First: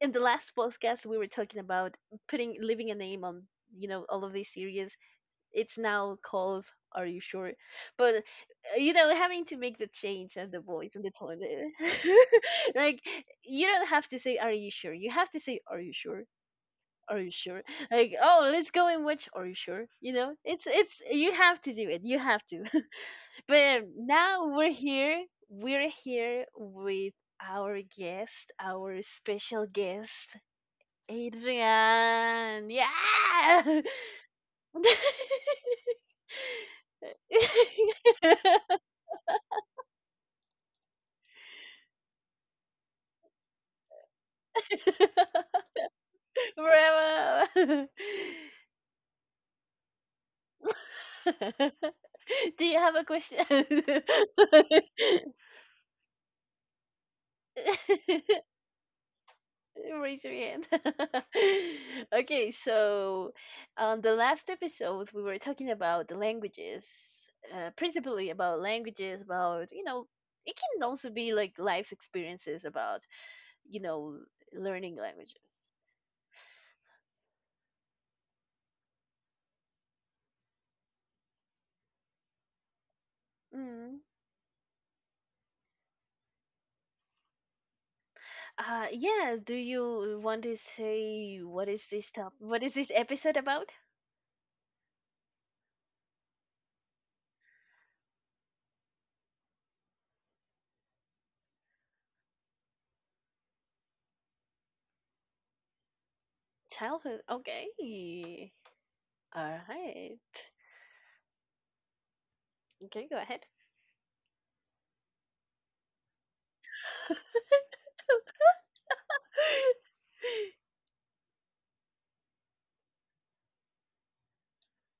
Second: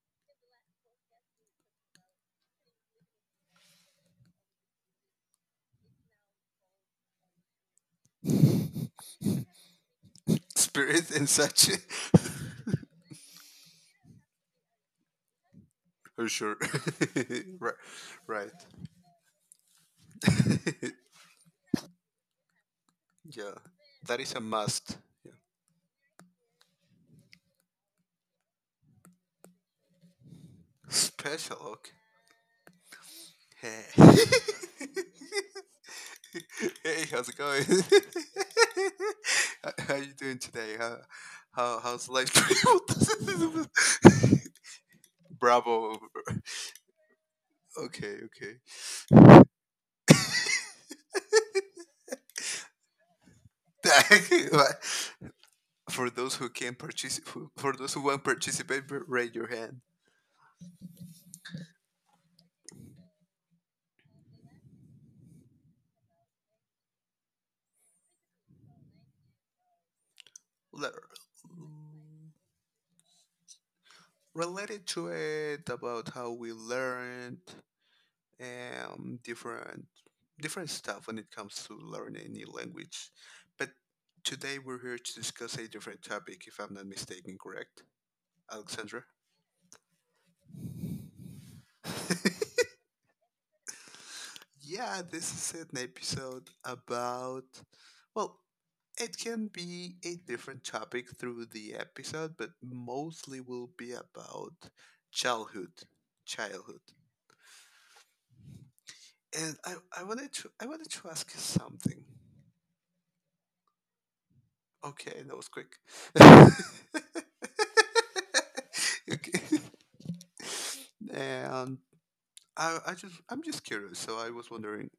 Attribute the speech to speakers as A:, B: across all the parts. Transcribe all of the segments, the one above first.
A: In the last podcast, we were talking about putting leaving a name on, you know, all of these series. It's now called Are You Sure. But you know, having to make the change and the voice and the
B: Spirit and
A: tone.
B: such.
A: Like, you don't have to say Are You Sure, you have to say Are You Sure,
B: For sure.
A: Are You Sure.
B: Right.
A: Like, oh,
B: Right.
A: let's go and watch Are You Sure. You know, it's you have to do it, you have to.
B: Yeah.
A: But
B: That is a
A: now we're
B: must.
A: here.
B: Yeah.
A: We're here with our guest, our special guest,
B: Special, okay.
A: Adrian. Yeah.
B: Hey. Hey, how's it going? How you doing today? How's life treating you? Bravo.
A: Bravo.
B: Okay, okay.
A: Do you have a question?
B: Right. for those who can participate, for those who want to participate, raise your hand.
A: Raise your hand. Okay, so on the last episode, we were talking about the languages, principally about languages, about, you know, it can
B: Let-
A: also be like life experiences about, you know,
B: Related
A: learning
B: to
A: languages.
B: it about how we learned um, different different stuff when it comes to learning a new language. But
A: Mm.
B: today we're here to discuss a different topic, if I'm not mistaken, correct, Alexandra?
A: Yeah, do you want to say what is this top? What is this episode about?
B: Yeah, this is an episode about, well, it can be a different topic through the episode, but mostly will be about childhood, childhood.
A: Childhood. Okay.
B: And
A: All
B: I, I
A: right.
B: wanted to I wanted to ask you something.
A: Okay, go ahead.
B: Okay, that was quick. Okay. And I'm just curious. So I was wondering,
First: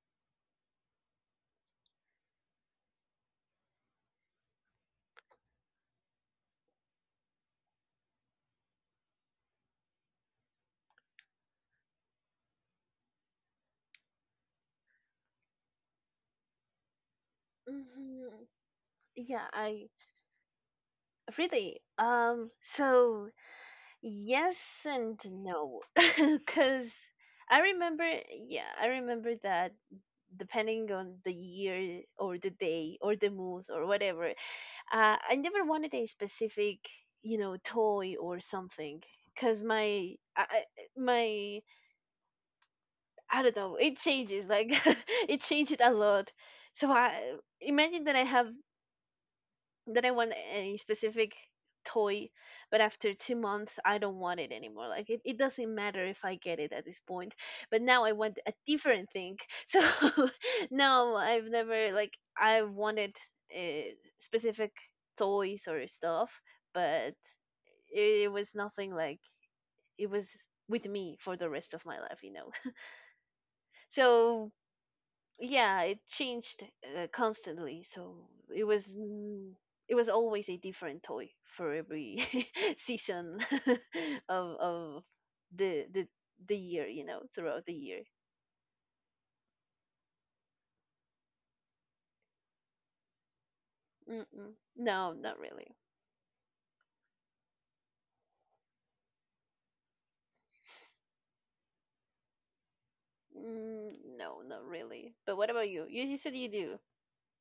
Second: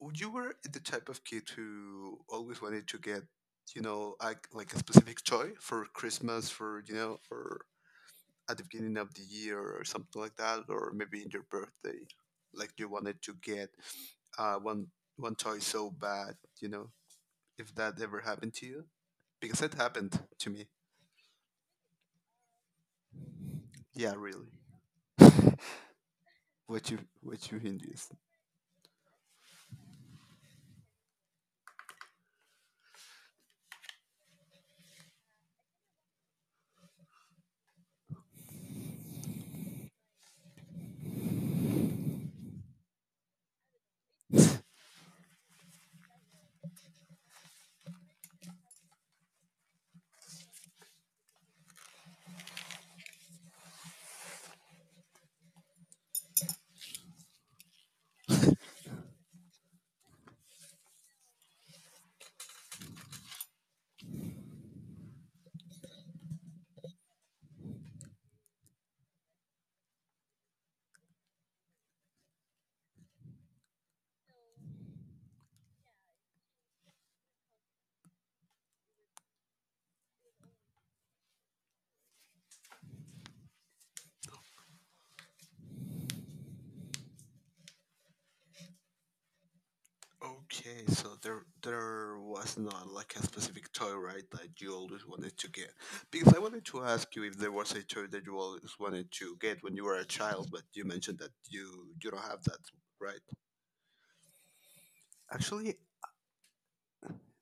B: would you were the type of kid who always wanted to get, you know, like a specific toy for Christmas, or at the beginning of the year or something like that, or maybe in your birthday, like you wanted to get uh, one one toy so bad, you know, if that ever
A: Mhm.
B: happened to you,
A: Yeah,
B: because it
A: I
B: happened to me.
A: really. So
B: Yeah, really.
A: yes and no, because
B: What you
A: I
B: hint
A: remember.
B: is.
A: Yeah, I remember that depending on the year or the day or the mood or whatever, I never wanted a specific, you know, toy or something. Cause my, my, I don't know. It changes. Like, it changes a lot. So I imagine that I have. Then I want a specific toy, but after 2 months, I don't want it anymore. Like, it doesn't matter if I get it at this point. But now I want a different thing. So no, I've never like I wanted uh, specific toys or stuff, but it was nothing like it was with me for the rest of my life, you know. So yeah, it changed constantly. So it was it was always a different toy for every season of the the year, you know, throughout the year.
B: Okay, so there was not like a specific toy, right,
A: Mm-mm.
B: that you always
A: No,
B: wanted
A: not
B: to get.
A: really.
B: Because I wanted to ask you if there was a toy that you always wanted to get when you were a child, but you mentioned that you don't have that, right?
A: No, not really, but what about
B: Actually,
A: you? You said you do.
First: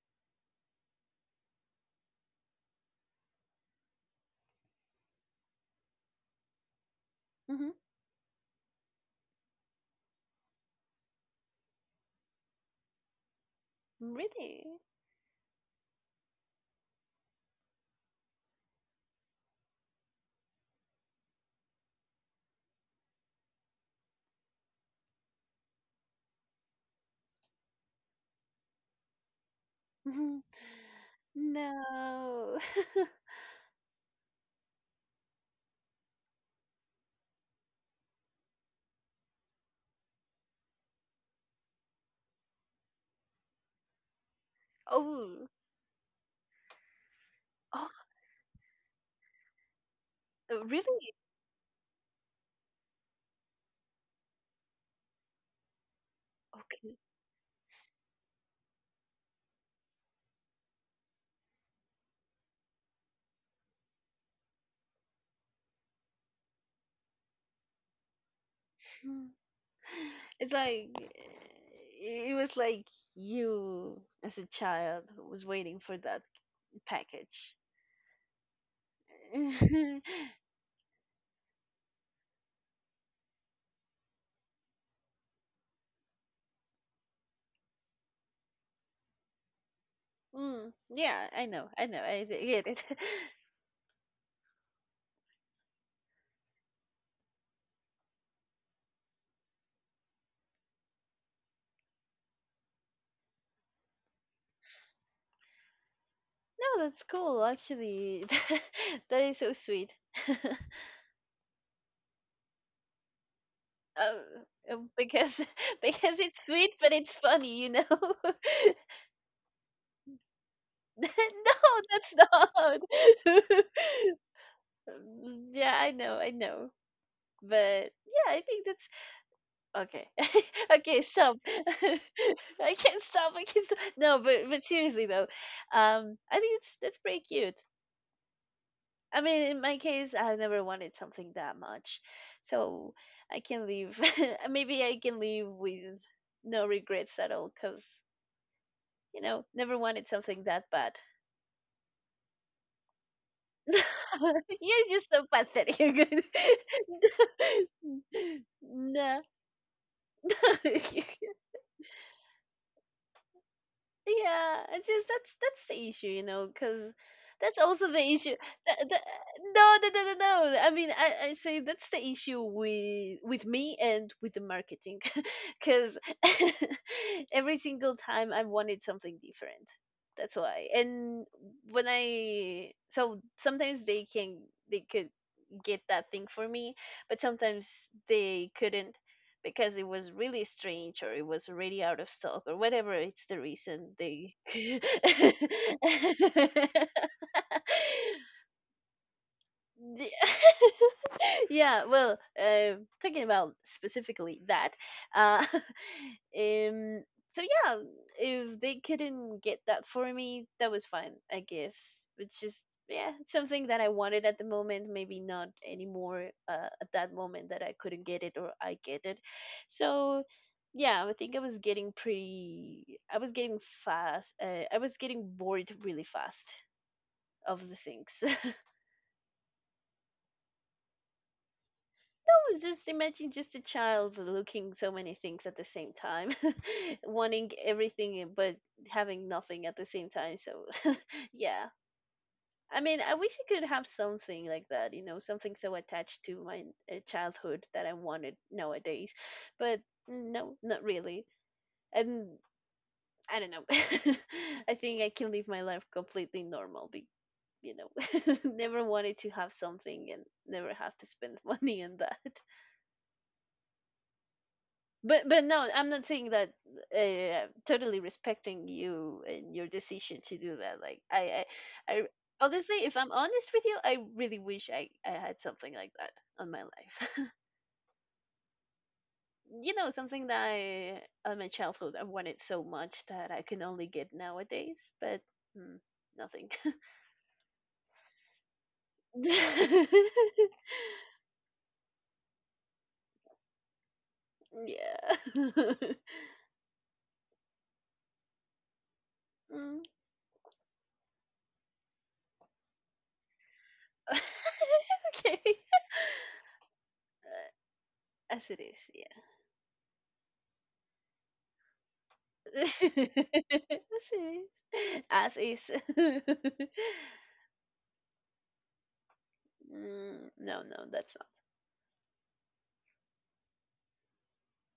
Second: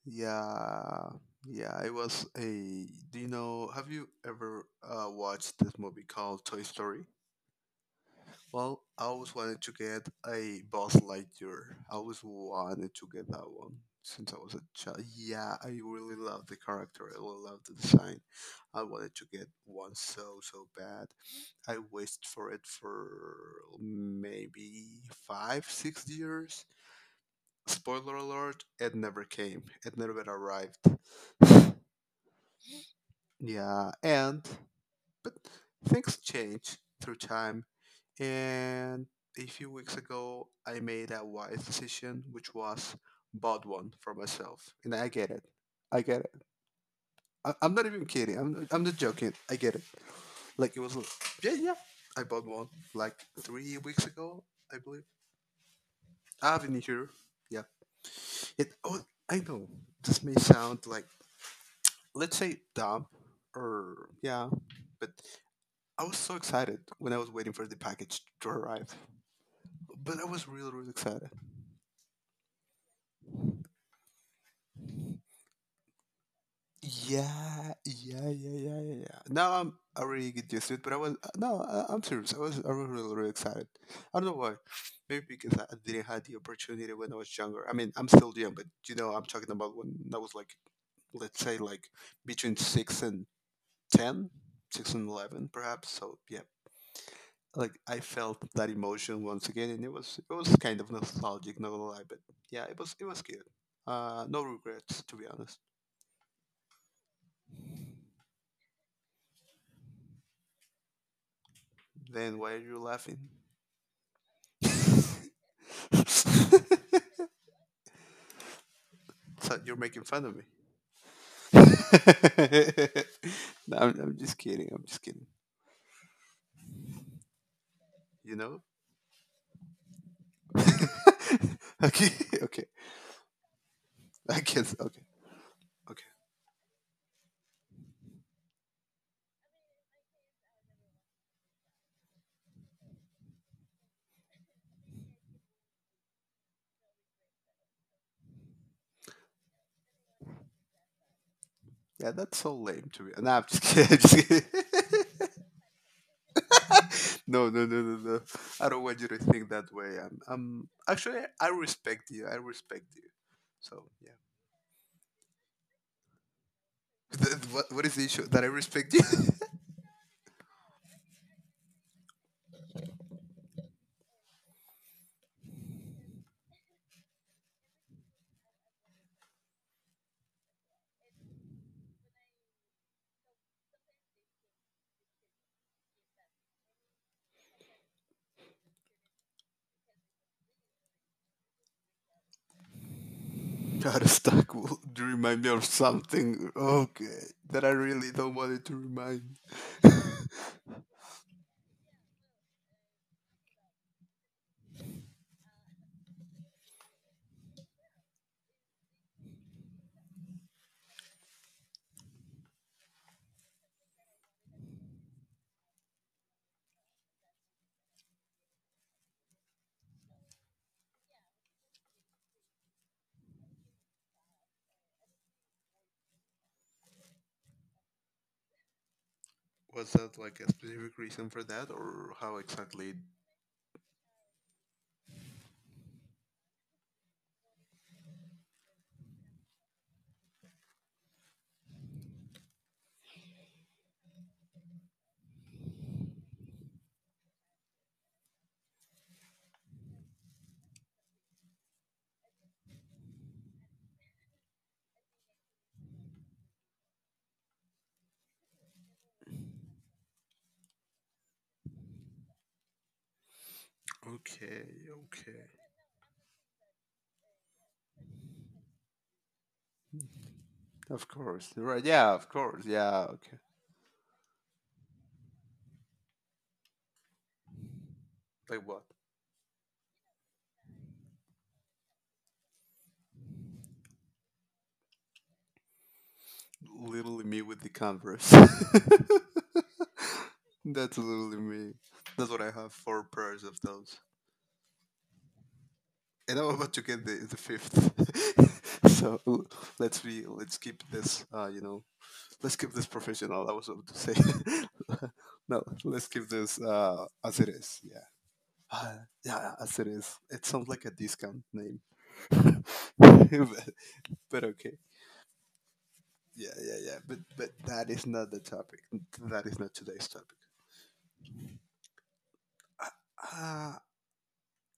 B: yeah, yeah. It was a. Do you know? Have you ever watched this movie called Toy Story?
A: Hmm.
B: Well, I always wanted to get a Buzz Lightyear. I always wanted to get that one since I was a
A: Really.
B: child. Yeah, I really love the character. I really love the design. I wanted to get one so bad. I wished for it for maybe five, 6 years. Spoiler alert: it never came. It never
A: Mhm.
B: arrived.
A: No.
B: Yeah, and but things change through time. And a few weeks ago, I made a wise decision, which was bought one for myself. And I get it.
A: Oh.
B: I get it. I'm not
A: Oh,
B: even kidding. I'm not joking. I get it. Like, it was,
A: really?
B: yeah, yeah. I bought one like 3 weeks ago, I believe. I've been
A: Okay.
B: here. Yeah. Oh, I know this may sound like, let's say, dumb or, yeah, but I was so excited when I was waiting for the package to arrive.
A: Hmm.
B: But I was
A: It's
B: really, really
A: like,
B: excited.
A: it was like you as a child was waiting for that package.
B: Yeah, yeah, yeah, yeah, yeah. Yeah. Now I'm
A: mm,
B: I really get used to it, but I was no, I'm serious. I was really, really excited. I don't know why. Maybe because I didn't have the opportunity when I was younger. I mean, I'm still young, but you know, I'm talking about when I was like,
A: yeah,
B: let's say
A: I
B: like
A: know,
B: between
A: get it.
B: six and ten, 6 and 11, perhaps. So yeah, like I felt that emotion once again, and it was kind of nostalgic, not gonna lie. But yeah, it was good. No regrets, to be honest.
A: No, that's cool actually. That is so sweet. um,
B: Then why are you laughing?
A: because because it's sweet but it's funny, you know.
B: Thought you were making fun of me.
A: No, that's not.
B: No, I'm, I'm just kidding. I'm just kidding.
A: Yeah, I know, I know. But yeah,
B: You
A: I
B: know?
A: think that's okay. Okay, stop. I
B: Okay,
A: can't
B: okay.
A: stop. I can't stop. No,
B: I
A: but
B: can't. Okay,
A: seriously though,
B: okay.
A: I think it's that's pretty cute. I mean, in my case, I have never wanted something that much, so I can leave. Maybe I can leave with no regrets at all, cause, you know, never wanted something that bad.
B: Yeah, that's so lame to me. Nah, I'm just kidding. I'm just
A: You're
B: kidding.
A: just so pathetic.
B: No, no, no, no, no. I don't want you to
A: No.
B: think that way. I respect you. I respect you. So yeah.
A: Yeah, it's just that's the issue, you know, because that's
B: What
A: also
B: is
A: the
B: the issue
A: issue.
B: that I
A: The,
B: respect
A: the,
B: you?
A: no, no, no, no, no. I mean, I say that's the issue with me and with the marketing, because every single time I wanted something different. That's why. And when I, so sometimes they can, they could get that thing for me, but sometimes they couldn't because it was really strange or it was already out of stock or whatever it's the reason
B: Not
A: they
B: a Will remind me of something. Okay, that I really don't want it to remind.
A: The- yeah, well, talking about specifically that, uh, um, so yeah, if they couldn't get that for me, that was fine, I guess. It's just yeah, it's something that I wanted at the moment, maybe not anymore at that moment that I couldn't get it or I get it. So yeah, I think I was getting pretty, I was getting fast, I was getting bored really fast of the things.
B: Was that like a specific reason for that, or how
A: No, just
B: exactly?
A: imagine just a child looking so many things at the same time, wanting everything, eh, but having nothing at the same time. So, yeah. I mean, I wish I could have something like that, you know, something so attached to my childhood that I wanted nowadays. But no, not really. And I don't know. I think I can live my life completely normal, be, you know, never wanted to have something and never have to spend money on that.
B: Okay,
A: But
B: okay.
A: no, I'm not saying that. Totally respecting you and your decision to do that. Like
B: Of course, you're right.
A: I
B: Yeah, of course.
A: honestly, if
B: Yeah,
A: I'm
B: okay.
A: honest with you, I really wish I had something like that on my life.
B: Like what?
A: You know, something that I on my childhood I wanted so much that I can only get nowadays. But mm, nothing.
B: Literally me with the Converse.
A: Yeah.
B: That's literally me. That's what I have. Four pairs of those, and I'm about to get the fifth. So
A: Mm.
B: let's keep this, professional. I was about to say,
A: Okay.
B: no, let's keep this as it
A: Uh,
B: is. Yeah,
A: As it is.
B: Uh,
A: Yeah.
B: yeah, as it is. It sounds like a discount name, but,
A: See?
B: but okay.
A: As is.
B: Yeah, yeah, yeah. But that is not the topic. That is not today's topic.
A: No, no, that's
B: Uh, uh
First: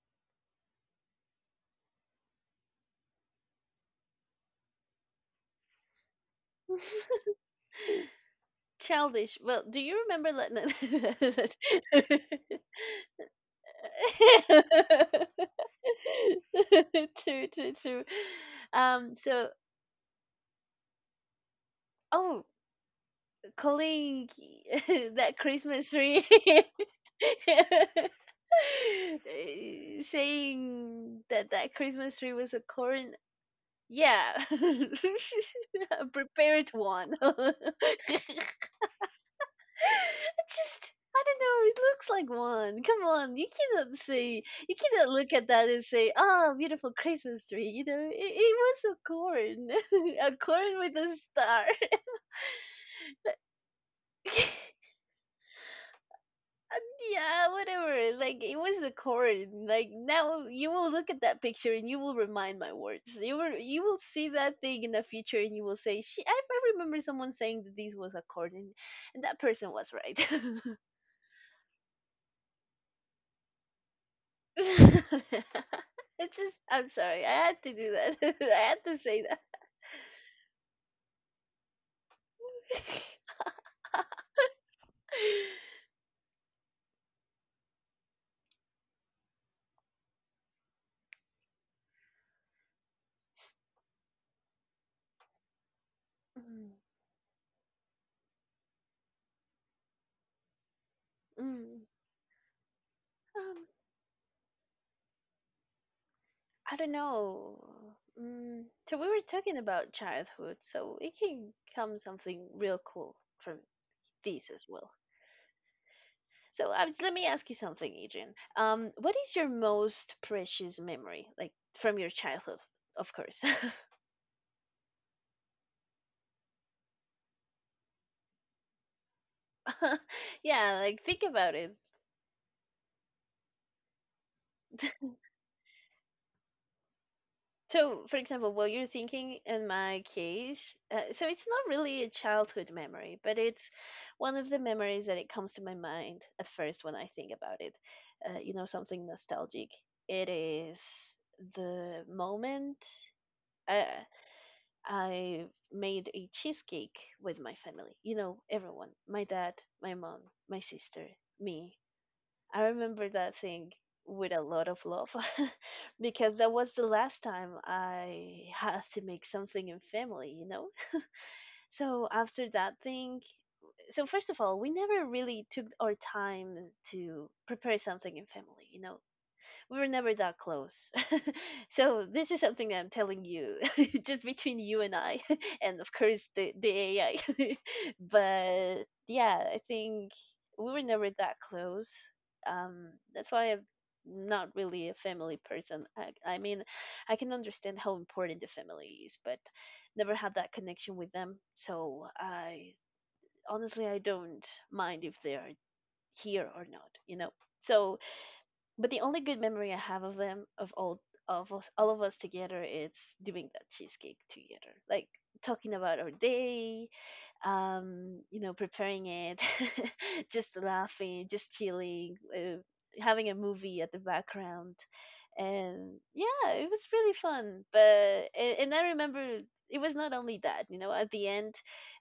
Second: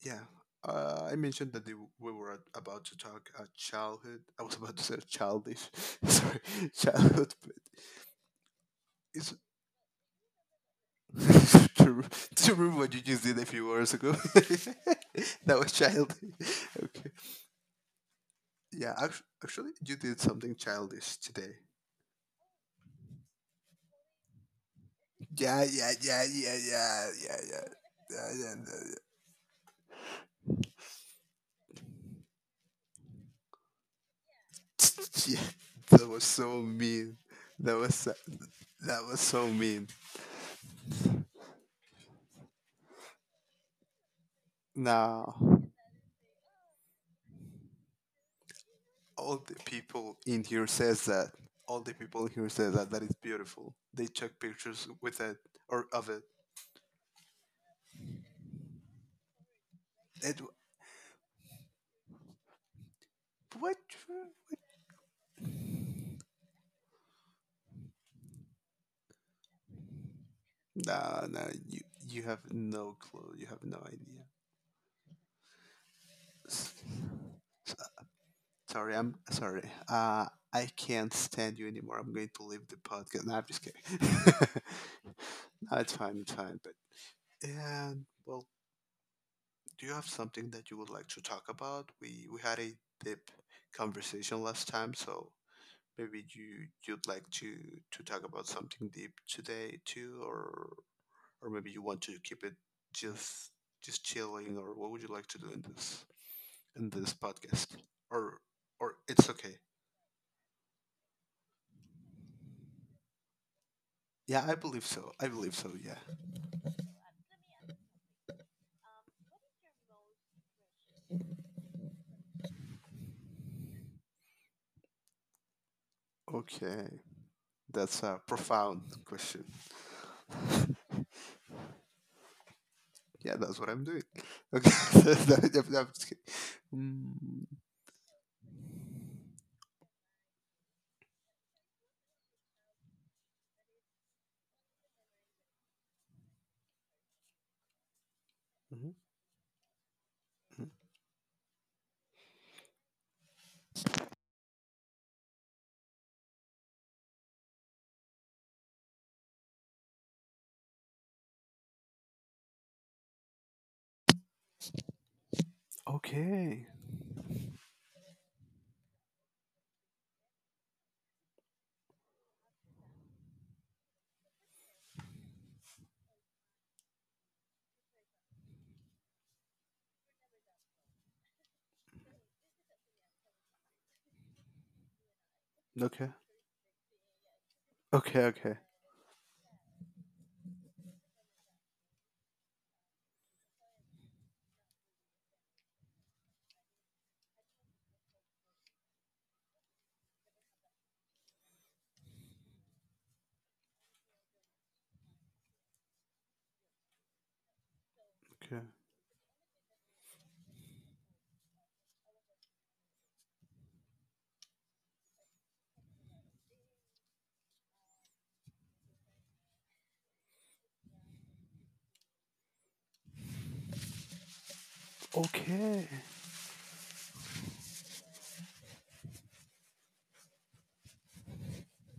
B: yeah. I mentioned that we were about to talk childhood. I was about to say childish. Sorry,
A: not.
B: childhood. But it's
A: Childish. Well, do you remember? Let no.
B: to, to remove what you just did a few hours ago. That was childish. Okay.
A: True, true, true.
B: Yeah,
A: So,
B: actually, you did something childish today.
A: oh, calling that
B: Yeah,
A: Christmas
B: yeah,
A: tree,
B: yeah, yeah, yeah, yeah, yeah, yeah, yeah. Yeah,
A: saying that that Christmas tree was a corn. Yeah.
B: yeah. Yeah.
A: A
B: That was so
A: prepared one.
B: mean. That was so- that was so mean.
A: It's just I don't know, it looks like one. Come on, you cannot say you cannot look
B: Now,
A: at that and say, oh, beautiful Christmas tree, you know, it was a
B: all the
A: corn.
B: people
A: A
B: in here
A: corn with
B: says
A: a
B: that.
A: star.
B: All the people here says that that is beautiful. They took pictures with it or of it.
A: Yeah, whatever. Like, it was the corn. Like
B: It
A: now you will look at that picture and you will remind my words.
B: what?
A: You will see that thing in the future and you will say, "She." I remember someone saying that this was a corn, and that person was right.
B: Nah, nah, you have no clue. You have no idea.
A: It's just I'm sorry. I had to do that. I had to
B: I'm
A: say that.
B: sorry. I can't stand you anymore. I'm going to leave the podcast. No, I'm just kidding. No, it's fine, it's fine. But and well, do you have something that you would like to talk about? We had a deep conversation last time, so maybe you
A: Mm,
B: you'd like to talk about something deep today too, or maybe you
A: mm.
B: want to keep it just
A: Um,
B: just chilling, or what would you like to do in this
A: I don't
B: podcast?
A: know.
B: Or
A: Mm, so we were
B: it's okay.
A: talking about childhood, so it can come something real cool from
B: Yeah,
A: these
B: I
A: as
B: believe
A: well.
B: so. I believe so. Yeah.
A: So I was, let me ask you something, Adrian. What is your most precious memory, like from your childhood? Of course.
B: Okay, that's a profound question.
A: Yeah, like think about it.
B: Yeah, that's what I'm doing. Okay. No, I'm just kidding. Mm,
A: So, for example, what you're thinking in my case, so it's not really a childhood memory, but it's one of the memories that it comes to my mind at first when I think about it. You know,
B: mhm,
A: something nostalgic. It
B: mhm.
A: is the moment. Uh, I made a cheesecake with my family. You know, everyone. My dad, my mom, my sister, me. I remember that thing with a lot of love because that
B: Okay.
A: was the last time I had to make something in family, you know? So after that thing, so first of all, we never really took our time to prepare something in family, you know? We were never that close. So this is something that I'm telling you, just between you and I, and of
B: Okay.
A: course the AI.
B: Okay. Okay.
A: But yeah, I think we were never that close. That's why I'm not really a family person. I mean, I can understand how important the family is, but never had that connection with them. So I honestly I don't mind if they're here or not. You know. So
B: Okay.
A: but the only good memory I have of them, of all of us together, is doing that cheesecake together, like talking about our day, you know, preparing it, just laughing, just chilling, having a movie at the background.
B: Okay.
A: And yeah, it was really fun. But, and I remember it was not only that, you know, at the end,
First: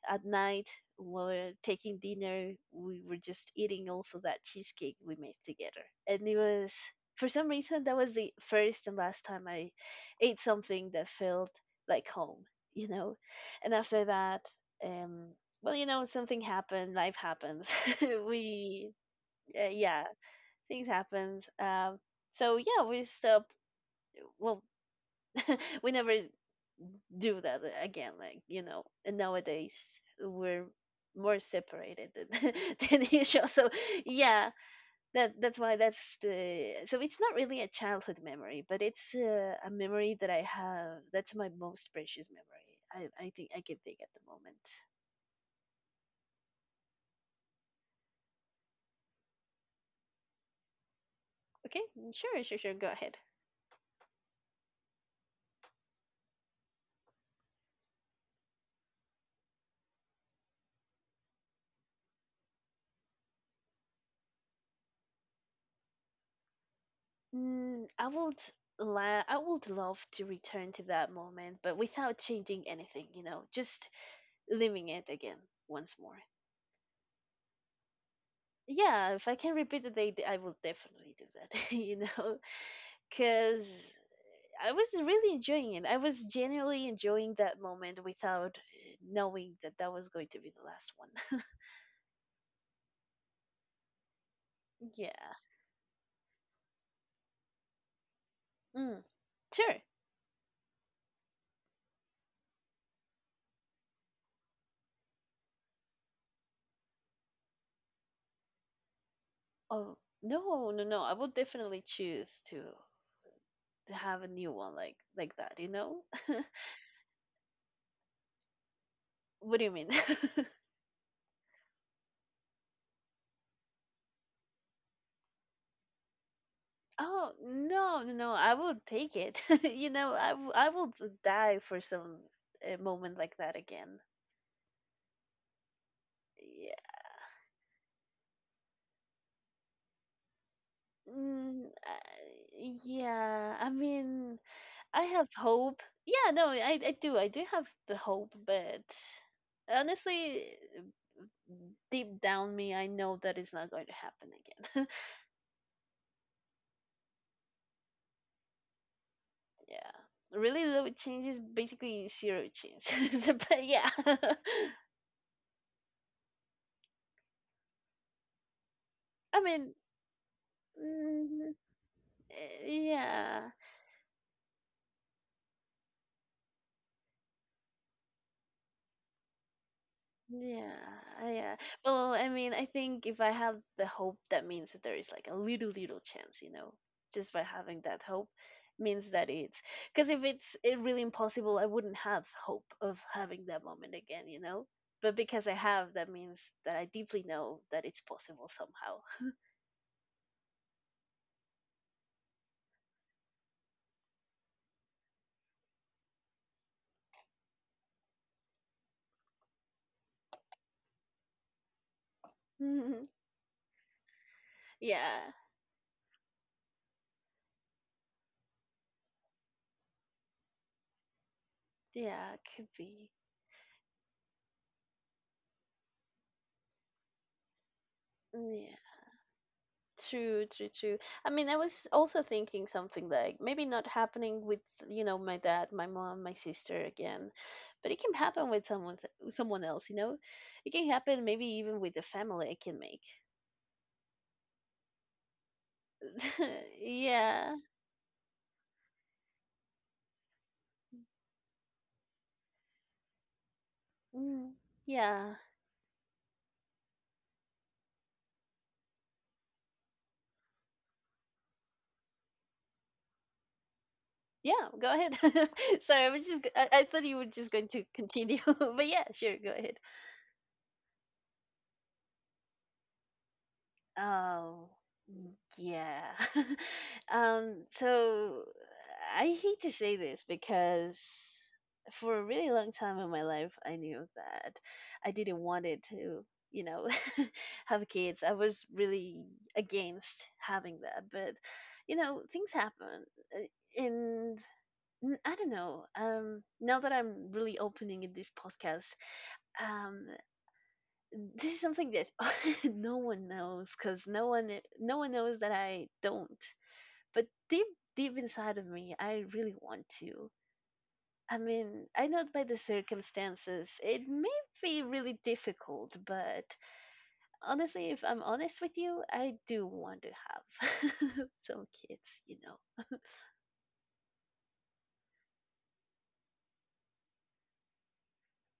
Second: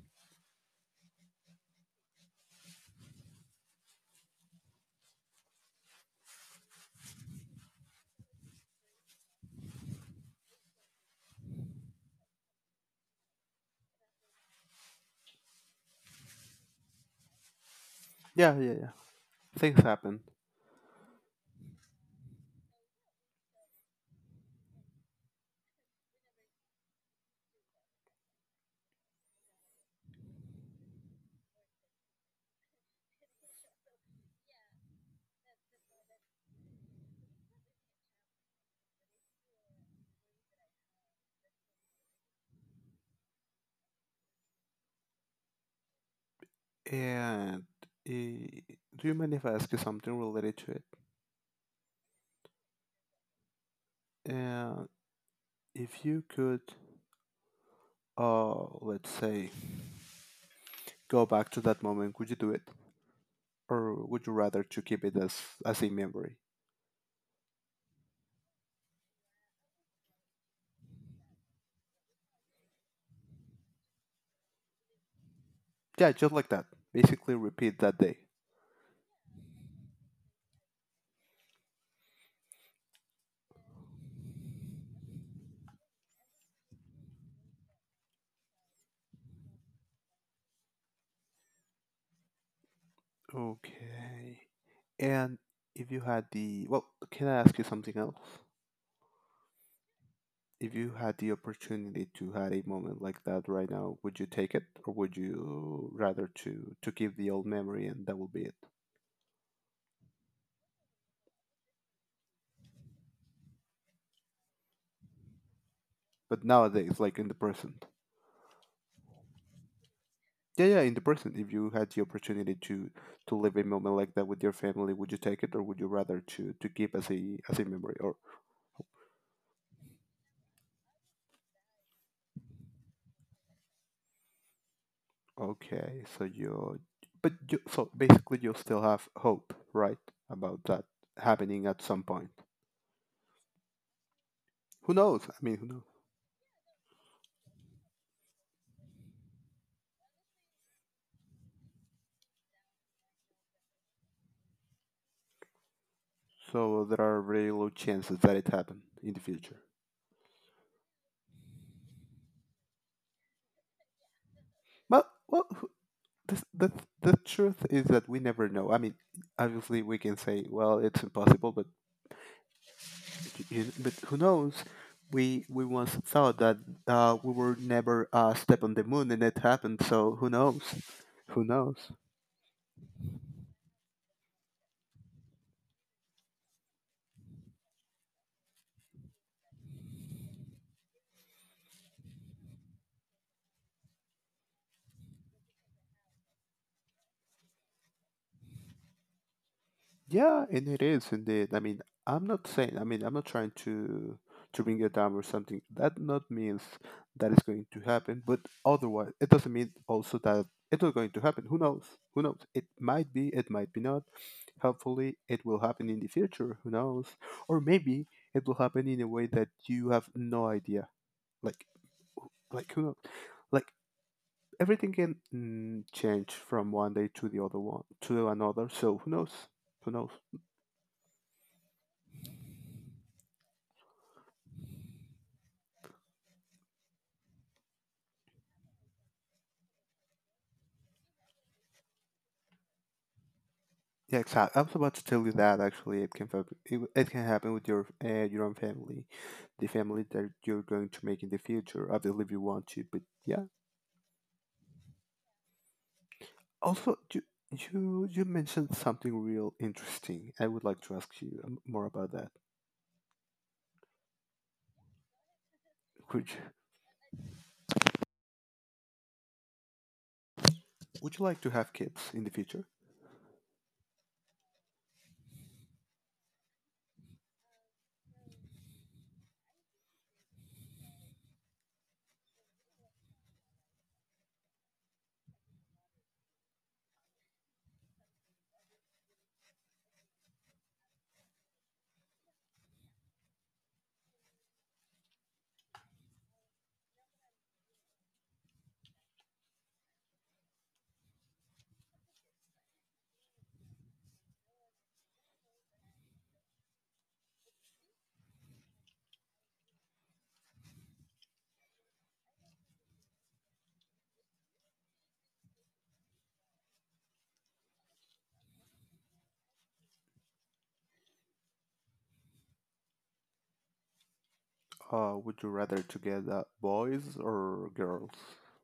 A: at night, while we were taking dinner, we were just eating also that cheesecake we made together. And it was, for some reason, that was the first and last time I ate something that felt like home, you know? And after that, um well, you know, something happened, life happens.
B: Yeah. Yeah. Yeah.
A: We
B: Things
A: yeah,
B: happen.
A: things happen. So yeah, we stop. Well, we never do that again, like, you know, and nowadays we're more separated than, than usual. So yeah, that that's why that's the, so it's not really a childhood memory but it's a memory that I have, that's my most precious memory I think I can think at the moment.
B: And do you mind if I ask you something related to it?
A: Okay, sure, sure, sure, go ahead.
B: And if you could, uh, let's say, go back to that moment, would you do it? Or would you rather to keep it as a memory?
A: Mm, I would la I would love to return to that moment, but without changing anything, you know, just living it again once
B: Yeah,
A: more.
B: just like that. Basically, repeat that day.
A: Yeah, if I can repeat the date, I will definitely do that, you know, because I was really enjoying it. I was genuinely enjoying that moment without knowing that that was going to be the last one.
B: Okay.
A: Yeah.
B: And if you had well, can I ask you something else?
A: Mm, sure.
B: If you had the opportunity to have a moment like that right now, would you take it, or would you rather to keep the old memory and that will be it?
A: Oh, no, no, no. I would definitely choose to have a new one like that, you know?
B: But nowadays, like in the present.
A: What do you mean?
B: Yeah, yeah, in the present, if you had the opportunity to live a moment like that with your family, would you take it, or would you rather to keep as
A: Oh,
B: a as a memory?
A: no, no,
B: Or
A: no. I will take it. You know, I will die for some a moment like that again.
B: okay,
A: Yeah.
B: so basically, you still have hope, right, about that happening at some point.
A: Yeah. I mean,
B: Who
A: I
B: knows?
A: have
B: I mean, who
A: hope.
B: knows?
A: Yeah, no, I do. I do have the hope, but honestly, deep down me, I know that it's not going to happen again.
B: So there are very low chances that it happen in the future.
A: Yeah. Really low change is basically zero change. So, but yeah.
B: Well, the the the truth is that we never know. I mean,
A: I mean,
B: obviously, we can say, well, it's impossible,
A: mm,
B: but
A: yeah.
B: but who knows? We once thought that we were never step on the moon, and it happened. So who knows?
A: Yeah,
B: Who
A: yeah.
B: knows?
A: Well, I mean, I think if I have the hope, that means that there is like a little chance, you know. Just by having that hope means that it's because if it really impossible, I wouldn't have hope of having that moment again, you know. But because I have, that means that I deeply know that it's possible somehow.
B: Yeah, and it is indeed. I mean, I'm not saying. I mean, I'm not trying to bring it down or something. That not means that is going to happen. But otherwise, it doesn't mean also that it's not going to happen. Who knows? Who knows? It might be. It might be not. Hopefully,
A: Yeah,
B: it will happen in the future. Who knows? Or maybe it will happen in a way that you have no idea. Like,
A: yeah, it could
B: like who,
A: be.
B: like everything can change from one day to the other one to another.
A: Yeah,
B: So who knows? Who knows?
A: true, true, true. I mean, I was also thinking something like maybe not happening with, you know, my dad, my mom, my sister again, but it can happen with someone else, you know? It can happen maybe even with the family I can make.
B: Yeah, exactly. I was about to tell you that actually, it can fab- it, w- it can happen
A: Yeah.
B: with your own family, the family that you're going to make in the future. I If you want to, but yeah.
A: Mm, yeah.
B: Also, you mentioned something real interesting. I would like to ask you more about that.
A: Yeah, go ahead. Sorry, I was
B: Would you,
A: just I thought you were just going to continue. But yeah, sure, go ahead.
B: would you like to have kids in the future?
A: Oh, yeah. So I hate to say this because for a really long time in my life, I knew that I didn't want it to, you know, have kids. I was really against having that, but you know, things happen. And I don't know. Now that I'm really opening in this podcast, um, this is something that no one knows because no one knows that I don't. But deep inside of me, I really want to. I mean, I know by the circumstances it may be really difficult, but honestly, if I'm honest with you, I do want to have some kids, you know.
B: Would you rather to get boys or girls,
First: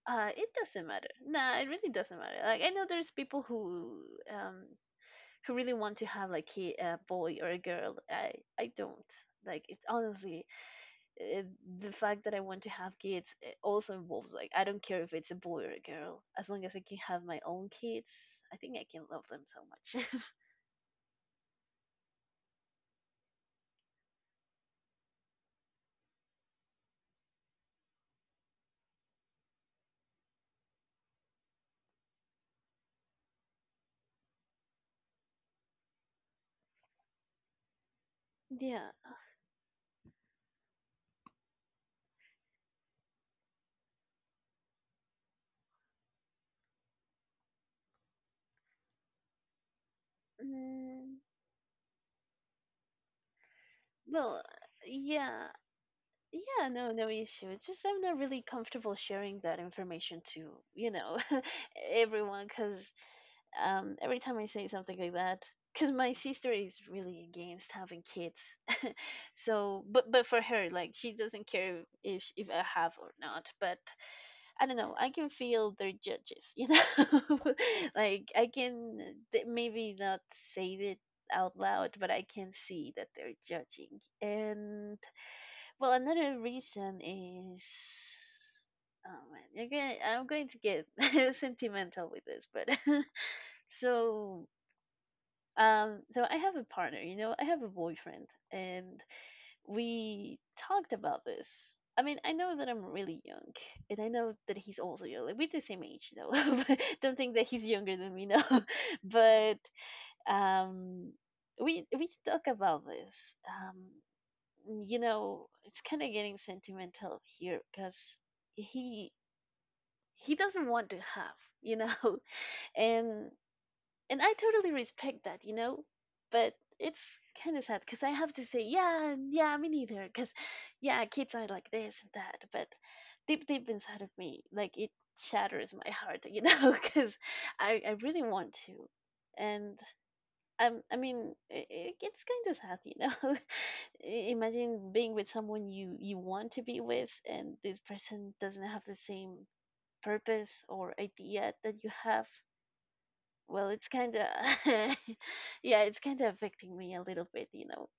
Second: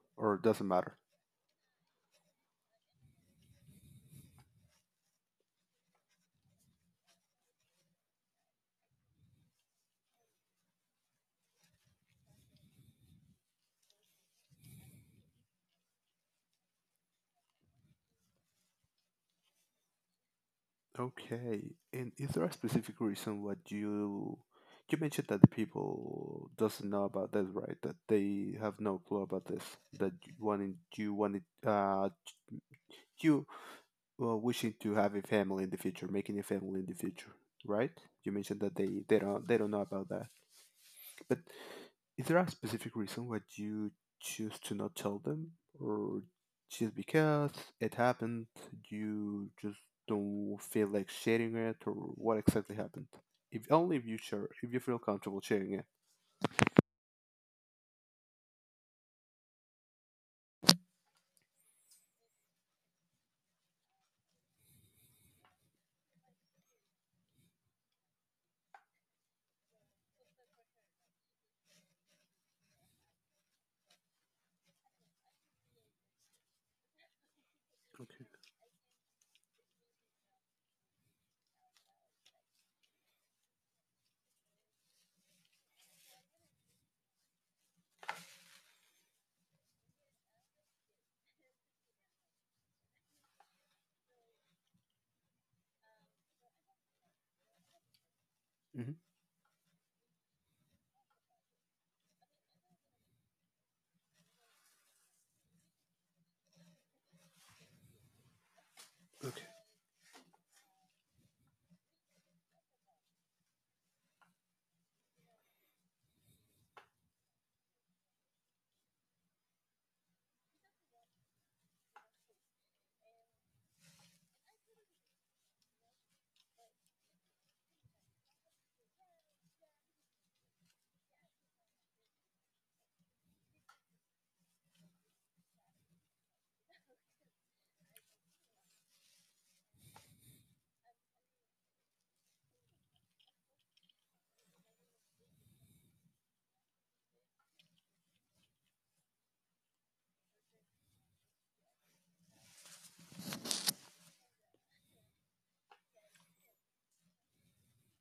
B: or
A: It
B: doesn't
A: doesn't
B: matter?
A: matter. Nah, it really doesn't matter. Like I know there's people um who really want to have like a boy or a girl I don't like it's honestly uh the fact that I want to have kids it also involves like I don't care if it's a boy or a girl as long as I can have my own kids I think I can love them so much.
B: Okay. And is there a specific reason what you mentioned that the people doesn't know about this, right? That they have no clue about this. That you wanted you wishing to have a family in the future, making a family in the future, right? You mentioned that they
A: Yeah.
B: they don't they don't know about that, but is there a specific reason why you choose to not tell them, or just because it happened, you just don't feel like
A: mm,
B: sharing it, or what exactly happened? If Only if you
A: well
B: share, if you feel comfortable
A: yeah,
B: sharing it.
A: yeah, no, no issue, it's just I'm not really comfortable sharing that information to, you know, everyone because every time I say something like that, because my sister is really against having kids, so but for her, like she doesn't care if I have or not. But I don't know, I can feel their judges, you know,
B: Okay.
A: like I can maybe not say it out loud, but I can see that they're judging. And well, another reason is. Oh man, you're gonna, I'm going to get sentimental with this, but so so I have a partner, you know, I have a boyfriend,
B: Hmm.
A: and we talked about this. I mean, I know that I'm really young, and I know that he's also young. Like, we're the same age, though. But don't think that he's younger than me, no.
B: Okay.
A: but um, we talk about this. Um, you know, it's kind of getting sentimental here because he he doesn't want to have, you know, and and I totally respect that, you know, but it's kind of sad because I have to say, yeah, yeah, me neither, because yeah, kids are like this and that, but deep inside of me, like it shatters my heart, you know, because I really want to, and I mean, I it's kind of sad, you know. Imagine being with someone you want to be with, and this person doesn't have the same purpose or idea that you have. Well, it's kind of yeah, it's kind of affecting me a little bit, you know.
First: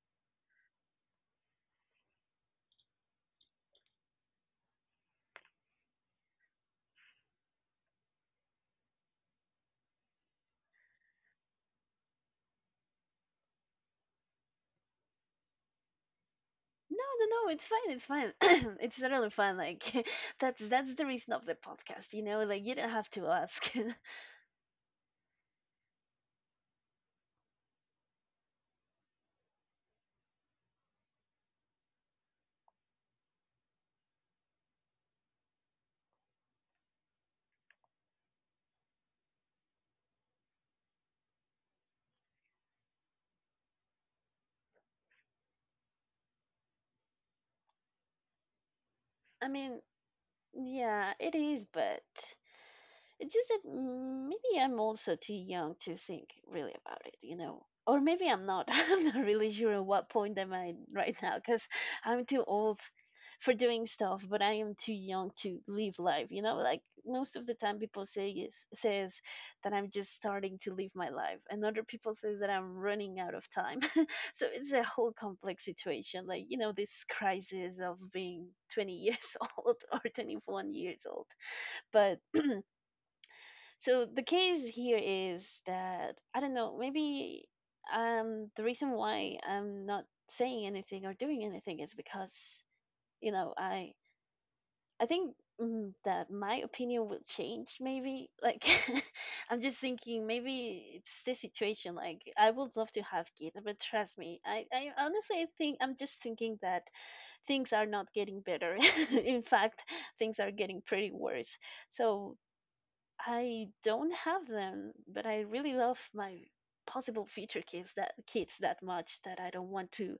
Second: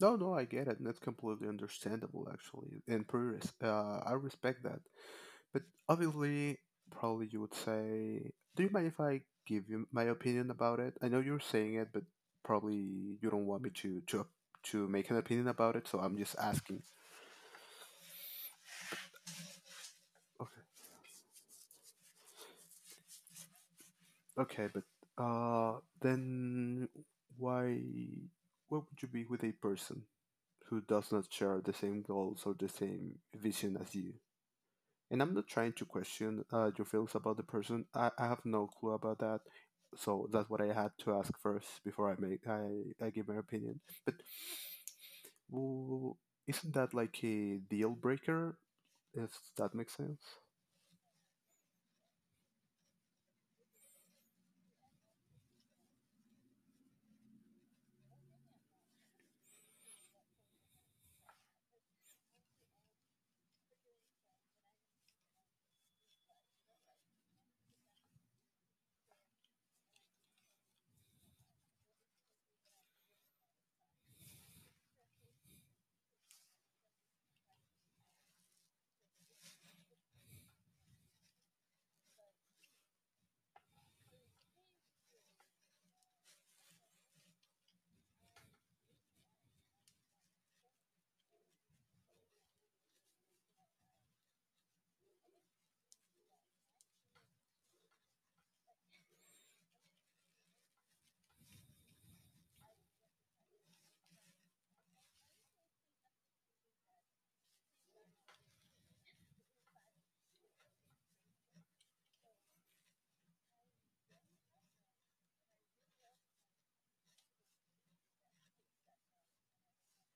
B: No, no, I get it. And that's completely understandable, actually, and pretty I respect that. But obviously, probably you would say, "Do you mind if I give you my opinion about it?" I know you're saying it, but probably you don't want me to make an opinion about it, so I'm just asking.
A: No, no, no, it's fine, it's fine. It's totally fine. Like
B: Okay,
A: that's the reason of the podcast, you know. Like you don't have to ask.
B: okay, but then why? What would you be with a person who does not share the same goals or the same vision as you? And I'm not trying to question your feelings about the person. I have no clue about that. So that's what I had to ask first before I give my opinion. But w isn't that like a deal breaker? If
A: I
B: that
A: mean,
B: makes sense.
A: yeah, it is, but it's just that maybe I'm also too young to think really about it, you know. Or maybe I'm not. I'm not really sure at what point am I right now because I'm too old for doing stuff, but I am too young to live life, you know. Like most of the time, people says that I'm just starting to live my life, and other people says that I'm running out of time. So it's a whole complex situation, like you know this crisis of being 20 years old or 21 years old, but so the case here is that I don't know, maybe the reason why I'm not saying anything or doing anything is because, you know, I think that my opinion will change maybe. Like I'm just thinking maybe it's the situation like I would love to have kids, but trust me, I honestly think I'm just thinking that things are not getting better. In fact, things are getting pretty worse. So I don't have them, but I really love my possible future kids that much that I don't want to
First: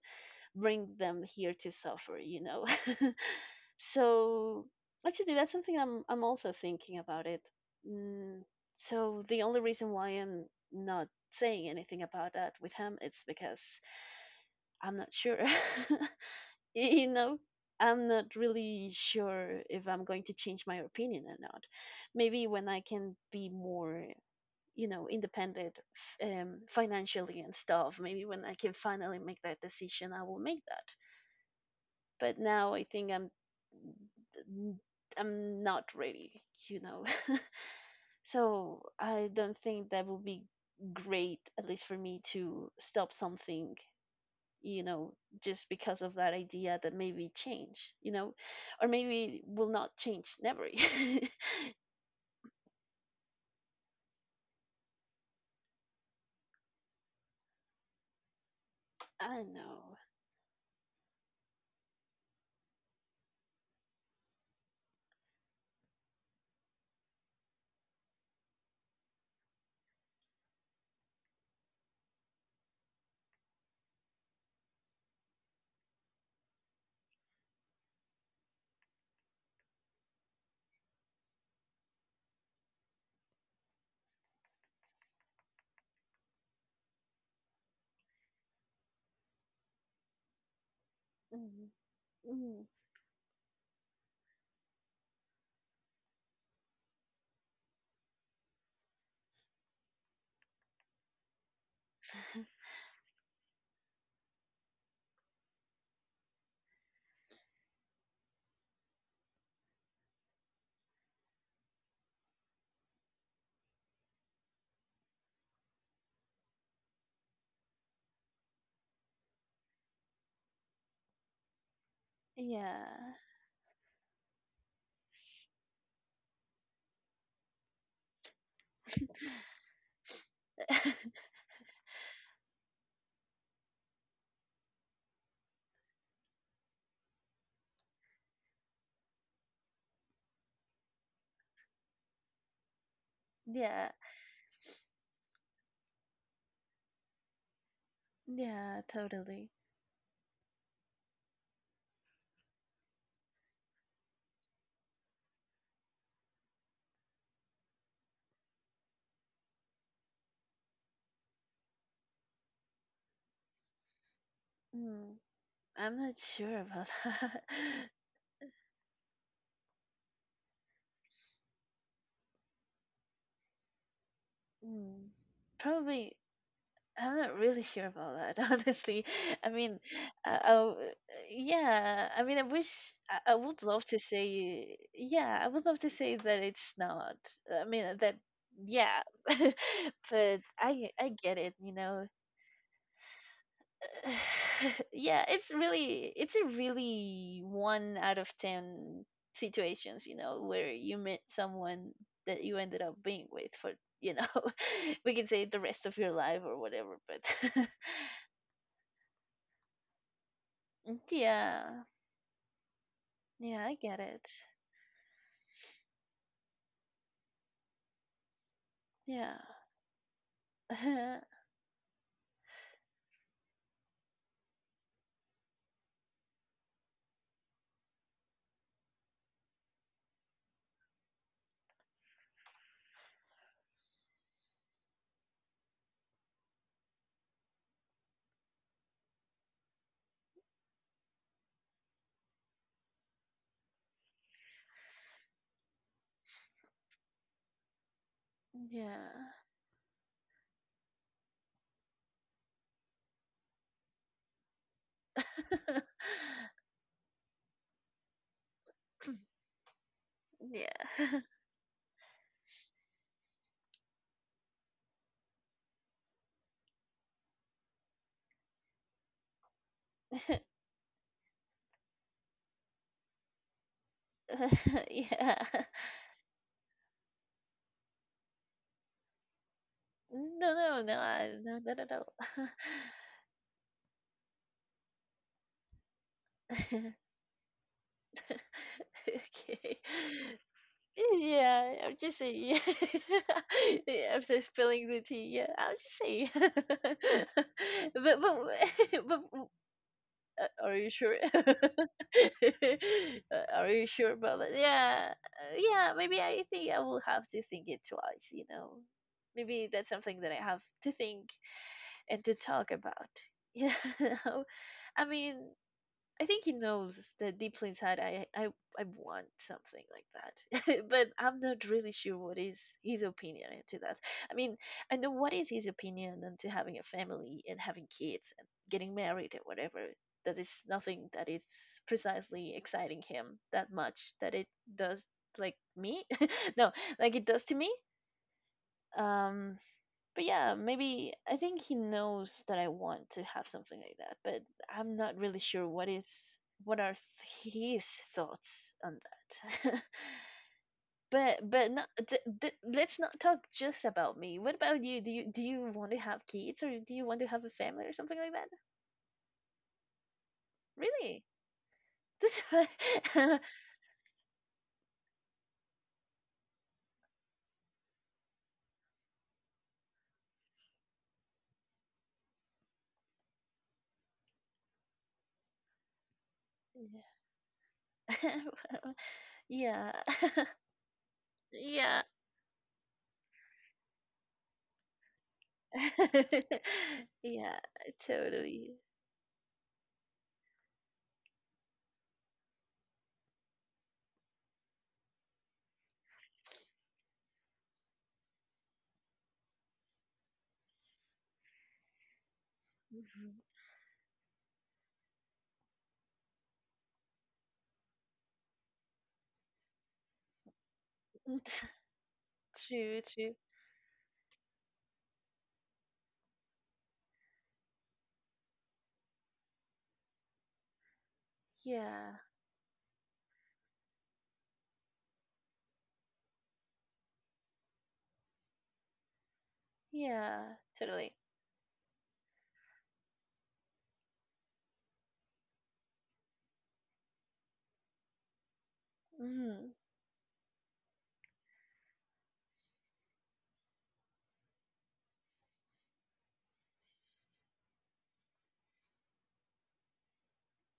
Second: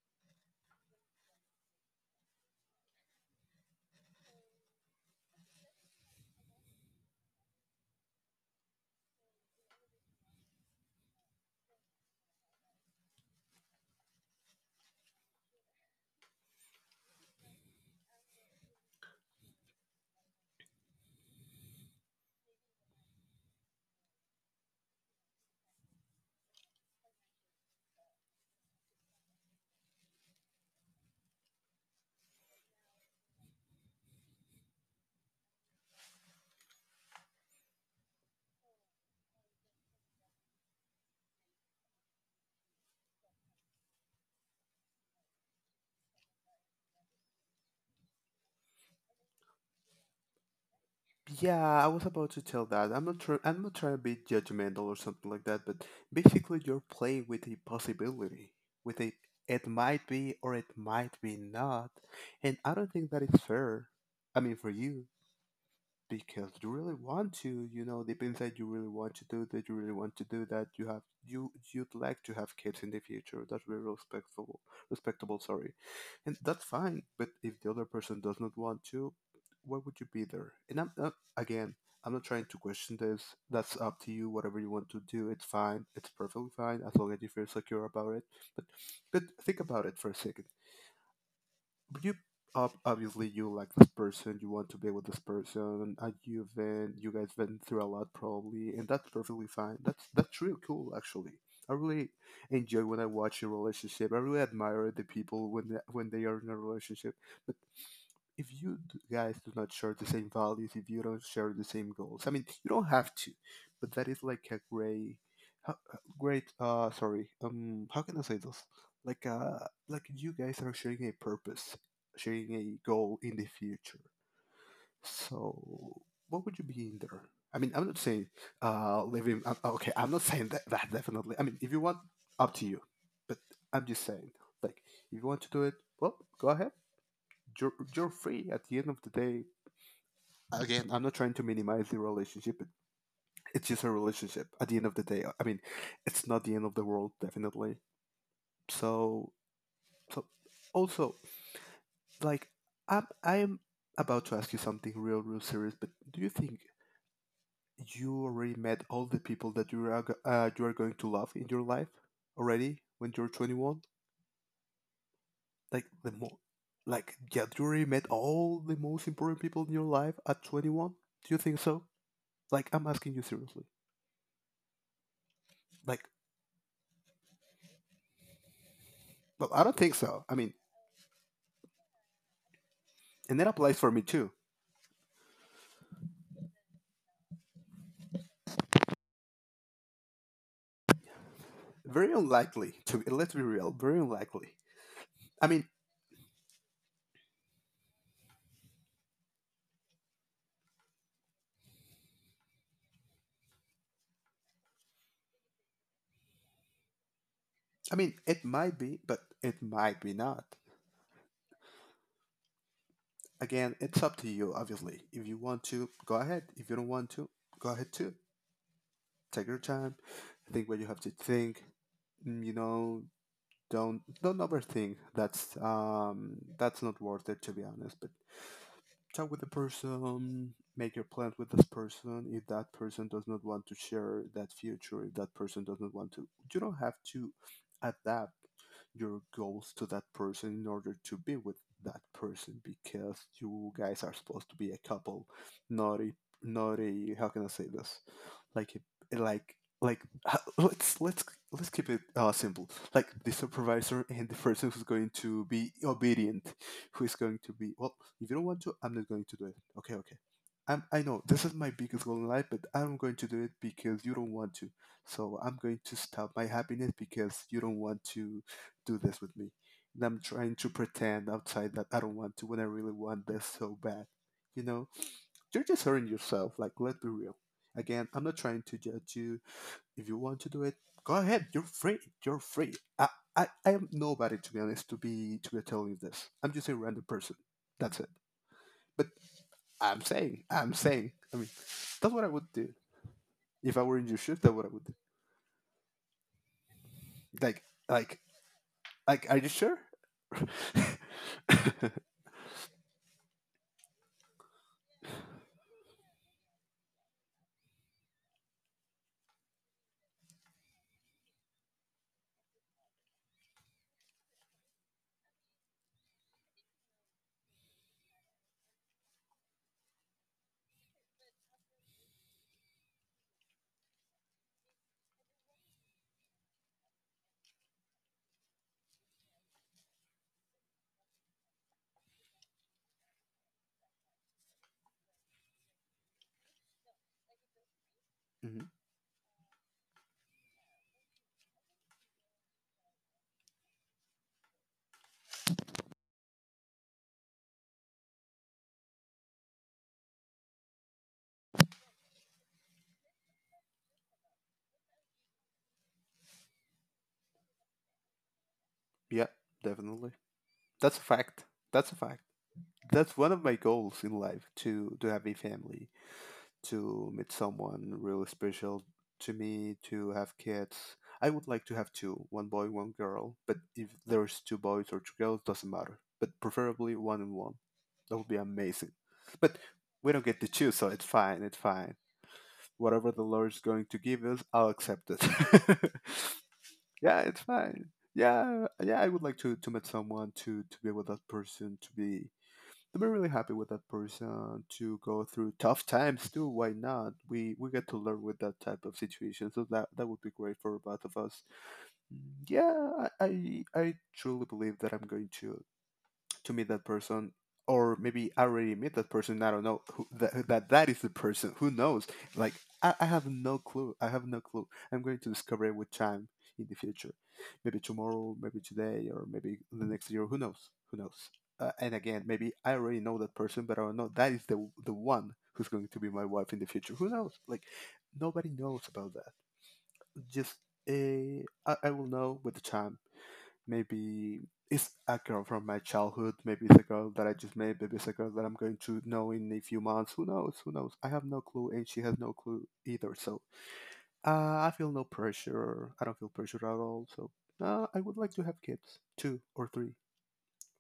A: bring them here to suffer, you know. So actually that's something I'm also thinking about it. Mm, so the only reason why I'm not saying anything about that with him it's because I'm not sure. You know, I'm not really sure if I'm going to change my opinion or not, maybe when I can be more, you know, independent, financially and stuff, maybe when I can finally make that decision I will make that, but now I think I'm not ready, you know. So I don't think that will be great at least for me to stop something, you know, just because of that idea that maybe change, you know, or maybe will not change never.
B: Yeah, I was about to tell that. I'm not trying to be judgmental or something like that. But basically, you're playing with a possibility, with a...
A: I
B: it
A: know.
B: might be or it might be not, and I don't think that is fair. I mean, for you. Because you really want to, you know, deep inside, you really want to do that. You really want to do that. You you'd like to have kids in the future. That's very respectful, respectable, sorry. And that's fine, but if the other person does not want to, why would you be there? And I'm again, I'm not trying to question this. That's up to you. Whatever you want to do, it's fine. It's perfectly fine as long as you feel secure about it. but but think about it for a second.
A: mm
B: But you
A: mm.
B: Obviously, you like this person, you want to be with this person, and you guys been through a lot probably, and that's perfectly fine. That's really cool actually. I really enjoy when I watch a relationship. I really admire the people when they are in a relationship. But if guys do not share the same values, if you don't share the same goals, I mean, you don't have to, but that is like a great. Sorry. How can I say this? Like, uh, like you guys are sharing a purpose, sharing a
A: Yeah.
B: goal in the future. So, what would you be in there? I mean, I'm not saying living. Okay, I'm not saying that, that definitely. I mean, if you want, up to you. But I'm just saying, like, if you want to do it, well, go ahead. You're You're free at the end of the day. Again, I'm not trying to minimize the relationship, but it's just
A: Yeah,
B: a relationship at the end of the day. I mean, it's not the end of the world, definitely.
A: yeah,
B: So,
A: totally.
B: so also, like, I'm about to ask you something real, real serious, but do you think you already met all the people that you are going to love in your life already when you're 21?
A: Mm,
B: Like,
A: I'm
B: the
A: not
B: more,
A: sure about
B: like,
A: that.
B: yeah, you already met all the most important people in your life at 21? Do you think so? Like, I'm asking you seriously.
A: Mm,
B: Like,
A: probably, I'm not really sure about that, honestly. I
B: well, I
A: mean,
B: don't think so. I
A: uh,
B: mean,
A: oh, yeah. I mean, I wish I
B: and that
A: would
B: applies
A: love
B: for
A: to
B: me too.
A: say, yeah, I would love to say that it's not. I mean, that, yeah. But I get it, you know.
B: Very unlikely to, let's be real, very unlikely.
A: Yeah,
B: I
A: it's
B: mean,
A: really it's a really one out of ten situations, you know, where you met someone that you ended up being with for, you know, we can say the rest of your life or whatever, but
B: I mean, it might be, but it might be not.
A: yeah. Yeah, I
B: Again,
A: get
B: it's up
A: it.
B: to you, obviously. If you want to, go ahead. If you don't want to, go ahead too.
A: Yeah.
B: Take your time. Think what you have to think. Mm, you know, don't overthink. That's not worth it, to be honest. But talk with the person, make your plans with this person. If that person does not want to share that future, if that person does not want to, you don't have to adapt your goals to that person in order to be with that person, because you guys are supposed to be a couple, not a how can I say this, like a,
A: yeah.
B: like like h- let's let's let's keep it simple, like the supervisor and the person who's going to be obedient, who is going to be, well, if you don't want to, I'm not going to do it. Okay, okay. I
A: yeah.
B: know this is my biggest goal in life, but I'm going to do it because you don't want to. So I'm going to stop my happiness because you don't want to do this with me. And I'm trying to pretend outside that I don't want to, when I really want this so bad. You know,
A: yeah.
B: you're just hurting yourself. Like, let's be real. Again, I'm not trying to judge you. If you want to
A: No,
B: do it,
A: no, no,
B: go
A: I,
B: ahead.
A: no,
B: You're
A: not at
B: free.
A: all.
B: You're free. I am nobody, to be honest, to be telling you this. I'm just a random person. That's it. But
A: Okay.
B: I'm saying. I mean,
A: Yeah, I'm
B: that's
A: just
B: what I
A: saying.
B: would do
A: Yeah,
B: if I were in
A: yeah,
B: your shoes.
A: after
B: That's what I would
A: spilling
B: do.
A: the tea, yeah, I'll just say.
B: Like,
A: But
B: like,
A: but
B: like. Are you
A: w-
B: sure?
A: are you sure? Are you sure about that? Yeah, yeah. Maybe I think I will have to think it twice. You know, maybe that's something that I have to think and to talk about. Yeah, I mean, I think he knows that deeply inside I want something like that, but I'm not really sure what is his opinion to that. I mean, I know what is his opinion into having a family and having kids and getting married and whatever. That is nothing that is precisely exciting him that much that it does like me. No, like it does to me.
B: Mhm.
A: Um, but yeah, maybe I think he knows that I want to have something like that, but I'm not really sure what is what are his thoughts on that. But not, th- th- let's not talk just about me. What about you? Do you do you want to have kids or do you want to have a family or something like that?
B: Yeah, definitely. That's a
A: Really?
B: fact. That's a fact.
A: This
B: That's one of my goals in life, to have a family, to meet someone really special to me, to have kids. I would like to have two, one boy, one girl, but if there's two boys or two girls, doesn't matter. But preferably one and one. That would be amazing. But
A: yeah.
B: we don't get to choose, so it's fine, it's fine.
A: yeah.
B: Whatever the Lord's going to give us, I'll accept it. Yeah, it's
A: yeah,
B: fine. Yeah,
A: totally.
B: yeah, I would like to meet someone to be with that person, to be really happy with that person, to go through tough times too. Why not? We get to learn with that type of situation, so that would be great for both of us. Mm, yeah,
A: Mhm.
B: I truly believe that I'm going to meet that person, or maybe I already meet that person. I don't know who, that is the person who knows. Like,
A: True,
B: I have
A: true.
B: no clue. I have no clue. I'm going to discover it with time in the future. Maybe tomorrow, maybe today, or maybe the next year. Who knows, who knows? And
A: Yeah.
B: again, maybe I already know that person, but I don't know that is the one who's going to be my wife in the future. Who knows? Like, nobody knows about that. Just
A: Yeah, totally.
B: I will know with the time. Maybe it's a girl from my childhood, maybe it's a girl that I just met, maybe it's a girl that I'm going to know in a
A: Hmm.
B: few months. Who knows, who knows? I have no clue, and she has no clue either. So I feel no pressure. I don't feel pressure at all. So I would like to have kids, two or three.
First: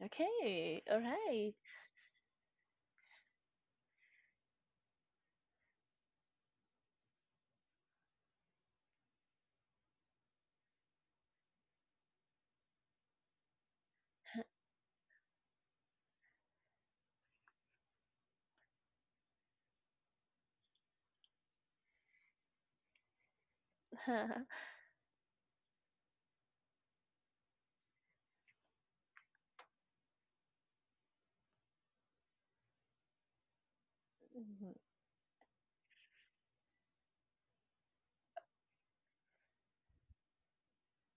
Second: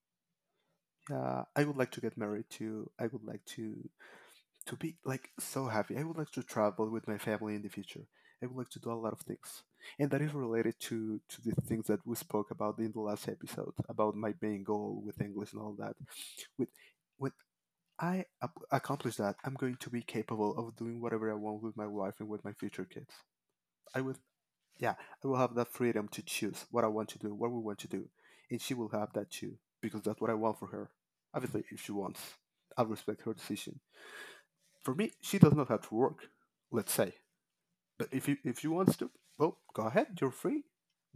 A: Okay, all
B: Yeah,
A: right.
B: I would like to get married too. I would like to be like so happy. I would like to travel with my family in the future. I would like to do a lot of things, and that is related to the things that we spoke about in the last episode about my main goal with English and all that. With when I accomplish that, I'm going to be capable of doing whatever I want with my wife and with my future kids. I will, yeah, I will have that freedom to choose what I want to do, what we want to do, and she will have that too, because that's what I want for her. Obviously, if she wants, I'll respect her decision.
A: Mhm.
B: For me, she does not have to work, let's say. But if you want to, well, go ahead. You're free.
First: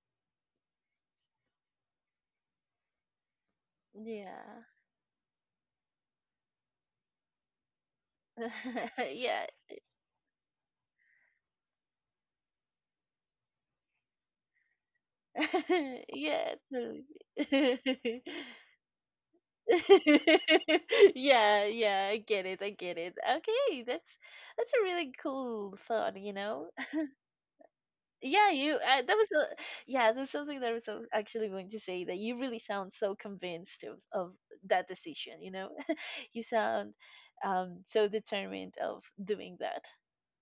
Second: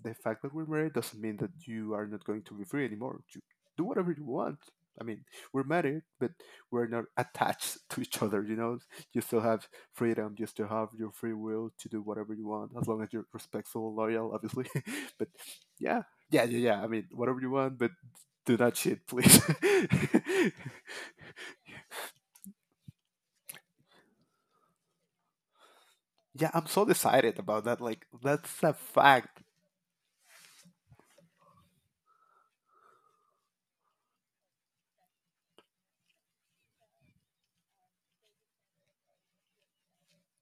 B: The fact that we're married doesn't mean that you are not going to be free anymore. You do whatever you want.
A: Yeah.
B: I mean, we're married, but we're not attached to each other. You know, you still
A: Yeah.
B: have freedom. You still have your free will to do whatever you want, as long as you're respectful, loyal, obviously. But yeah, yeah,
A: Yeah,
B: yeah, yeah. I
A: totally.
B: mean, whatever you want, but do not cheat, please.
A: Yeah, yeah, I get it. I get it. Okay, that's a really cool thought, you
B: Yeah, I'm
A: know?
B: so excited about that. Like,
A: Yeah,
B: that's a
A: you that was
B: fact.
A: a, yeah, that's something that I was actually going to say that you really sound so convinced of that decision, you know? You sound so determined of doing that.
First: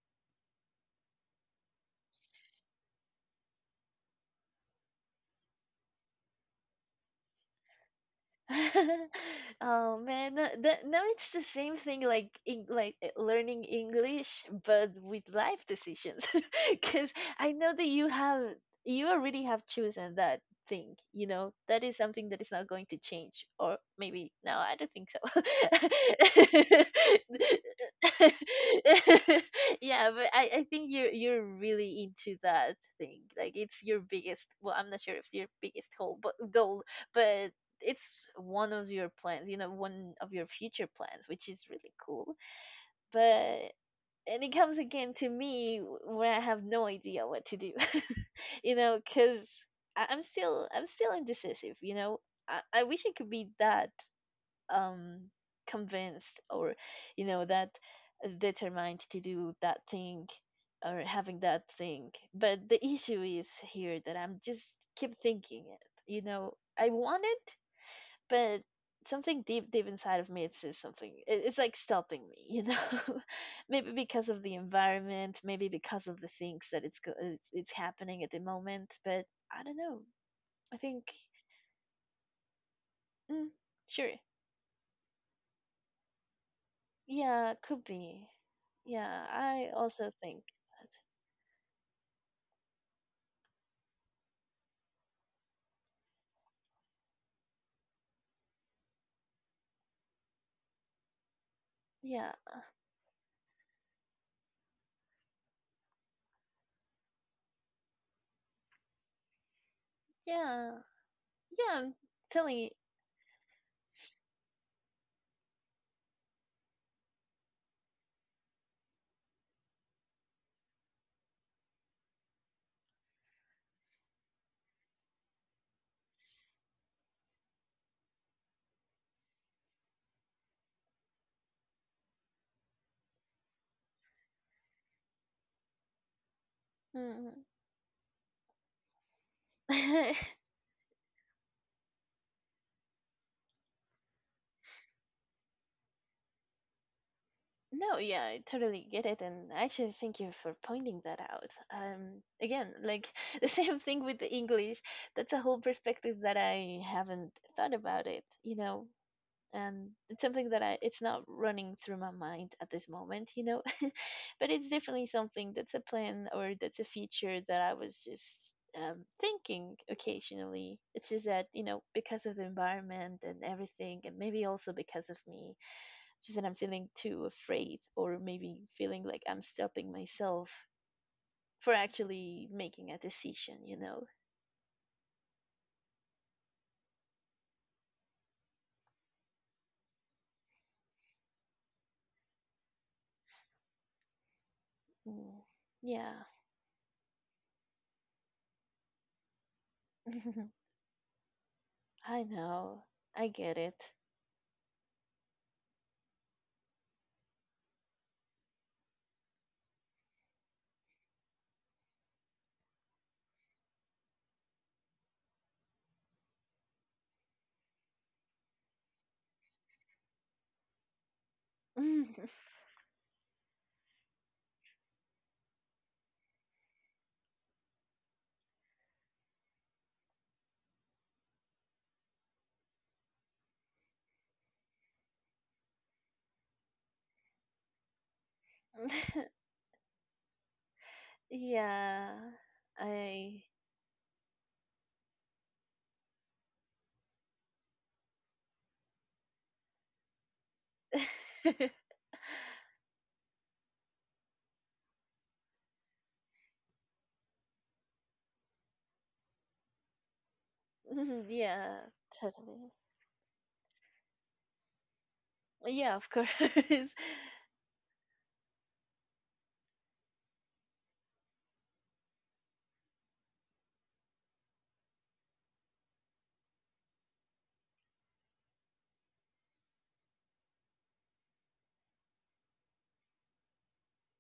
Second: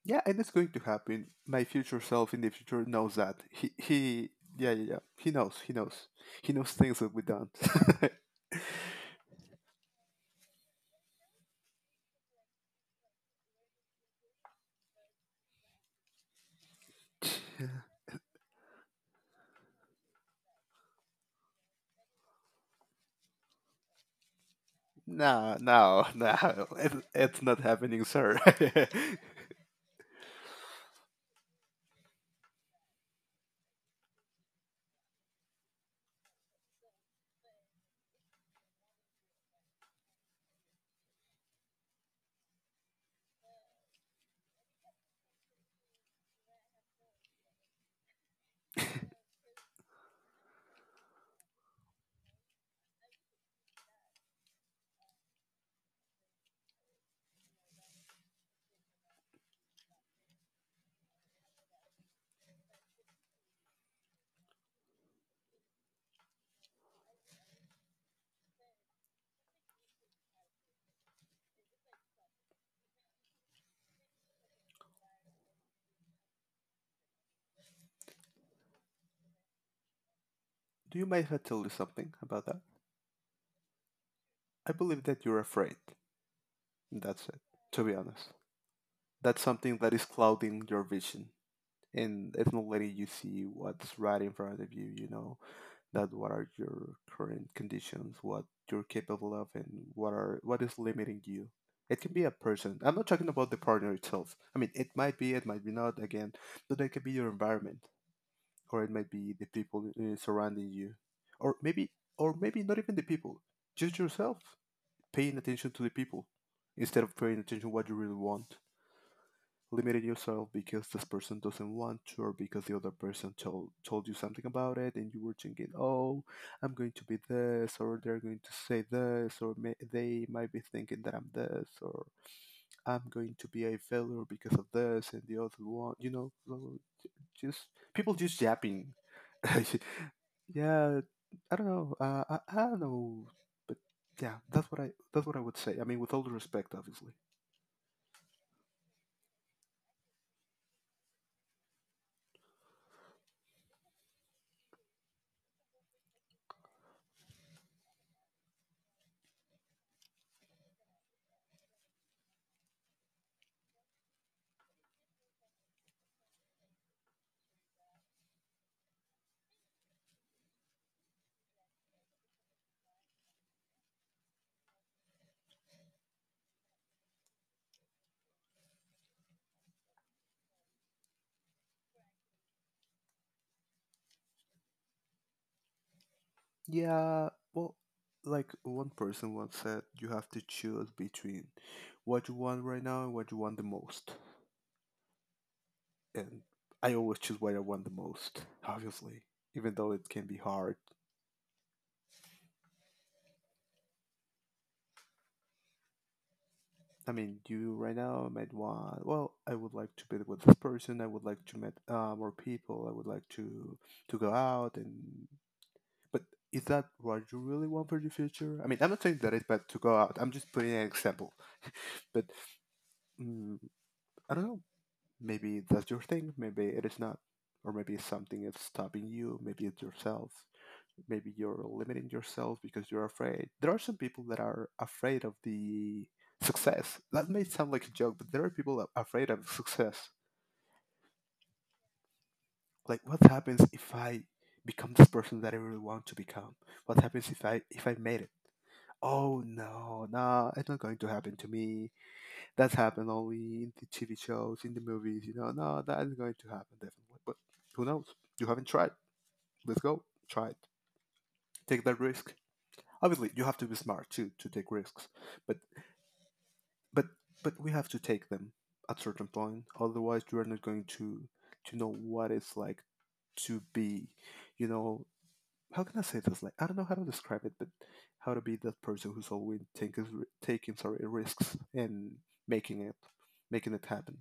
B: Yeah, and it's going to happen. My future self in the future knows that. Yeah, yeah. He knows. He knows. He knows things that we don't.
A: Oh man, no, that, no, it's the same thing like like learning English, but with life decisions. Because I know that you already have chosen that thing. You know that is something that is not going to change, or maybe no, I don't think so.
B: No, no. It's not happening, sir.
A: Yeah, but I think you're really into that thing. Like it's your biggest. Well, I'm not sure if it's your biggest goal, but it's one of your plans, you know, one of your future plans, which is really cool. But and it comes again to me when I have no idea what to do. You know, because I'm still indecisive, you know. I wish I could be that um convinced or that determined to do that thing or having that thing. But the issue is here that I'm just keep thinking it. You know, I want it, but something deep deep inside of me it says something, it's like stopping me. Maybe because of the environment, maybe because of the things that it's happening at the moment. But I don't know, I
B: Do
A: think.
B: you mind if I tell you something about that?
A: Mm, sure.
B: I believe that you're afraid. That's it.
A: Yeah, could
B: To be
A: be.
B: honest,
A: Yeah,
B: that's
A: I
B: something that is
A: also think
B: clouding your
A: that.
B: vision, and it's not letting you see what's right in front of you. You know, that what are your current conditions, what you're capable of, and what is limiting you. It can be a
A: Yeah,
B: person. I'm not talking about the partner itself. I mean, it might be not. Again, but that could be your environment, or it might be the people surrounding
A: yeah,
B: you, or
A: yeah,
B: maybe,
A: I'm
B: or maybe
A: telling
B: not even the people, just yourself. Paying attention to the people instead of paying attention what you really want limited yourself because this person doesn't want to, or because the other person told you something about it, and you were thinking, oh, I'm going to be this, or they're going to say this, or may, they might be thinking that I'm this, or I'm going to be a failure because of this and the other one.
A: you.
B: Just people just yapping.
A: Mm.
B: Yeah, I don't know, I don't know, but yeah, that's what I would say. I mean, with all the respect, obviously.
A: No, yeah, I totally get it, and actually, thank you for pointing that out. Again, like, the same thing with the English. That's a whole perspective that I haven't thought about it, you know, and it's something that I it's not running through my mind at this moment, you know. But it's definitely something that's a plan or that's a feature that I was just thinking occasionally. It's just that, you know, because of the environment and everything, and maybe also because of me, it's just that I'm feeling too afraid or maybe feeling like I'm stopping myself for actually making a decision, you know?
B: Yeah, well, like one person once said, you have to choose between what you want right now and what you want the most.
A: Mm, yeah.
B: And I always choose what I want the most, obviously, even though it can be hard.
A: I know. I get it.
B: I mean, you right now might want, well, I would like to be with this person. I would like to meet more people. I would like to go out and. But is that what you really want for the future? I mean, I'm not saying that it's bad to go out. I'm just putting an example. But mm, I don't know. Maybe that's your thing, maybe it is not. Or maybe something is stopping you, maybe it's yourself. Maybe you're limiting yourself because you're afraid. There are some people that are afraid of the success. That may sound like a joke, but there are people that are afraid of success.
A: Yeah.
B: Like what
A: I.
B: happens if I become this person that I really want to become? What happens if I made it? Oh no, no, it's not going to happen to me. That's happened only in the TV shows, in the movies. You know, no, that is going to happen definitely. But who knows? You haven't tried. Let's go. Try it.
A: Yeah,
B: Take that risk.
A: totally.
B: Obviously, you have to be smart too to take risks. But
A: Yeah, of course.
B: but but we have to take them at certain point. Otherwise, you are not going to know what it's like to be. You know, how can I say this? Like I don't know how to describe it, but how to be that person who's always taking taking sorry risks and making it making it happen.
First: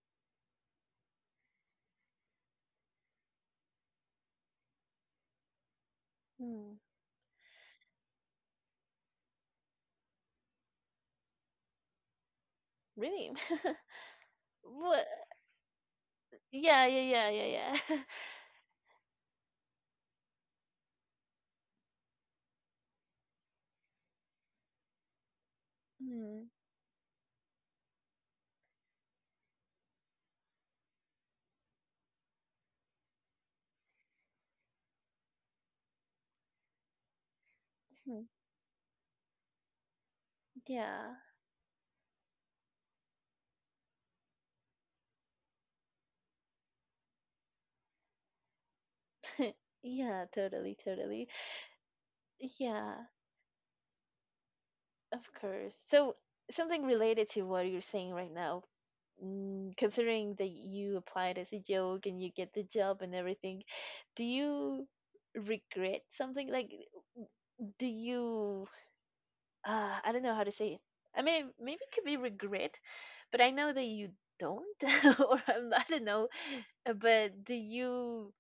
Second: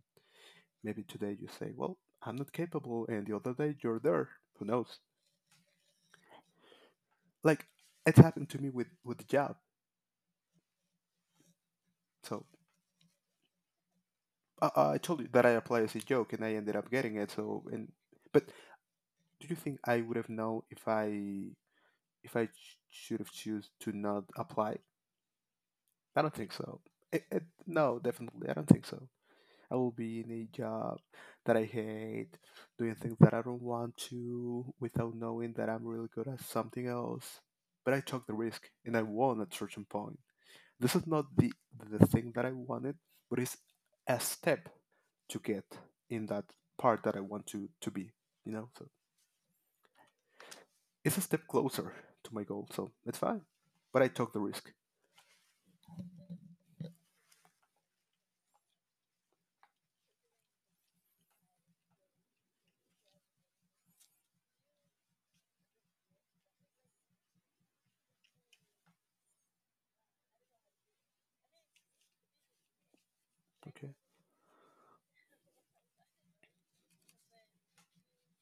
B: Maybe today you say, well, I'm not capable, and the other day you're there. Who knows?
A: Mm,
B: Like, it's happened to me with the job. So
A: really?
B: I
A: What?
B: told you that I applied as a joke and I ended
A: Yeah,
B: up
A: yeah,
B: getting
A: yeah,
B: it. So,
A: yeah,
B: and
A: yeah.
B: but do you think I would have known if I should have choose to not apply? I don't
A: Mm,
B: think so. No, definitely, I don't think so. I will be in a job that I hate, doing things that I don't want to without knowing that I'm really good at something else. But I took
A: mhm,
B: the risk and I won at certain point. This is
A: yeah.
B: not the thing that I wanted, but it's a step to get in that part that I want to be, you know? So
A: Yeah, totally,
B: it's a
A: totally.
B: step closer to my goal, so
A: Yeah.
B: it's fine. But I took the risk.
A: Of course. So something related to what you're saying right now, considering that you applied as a joke and you get the job and everything, do you regret something? Like, do you? I don't know how to say it. I mean, maybe it could be regret, but I know that
B: Okay.
A: you don't, or I don't know. But do you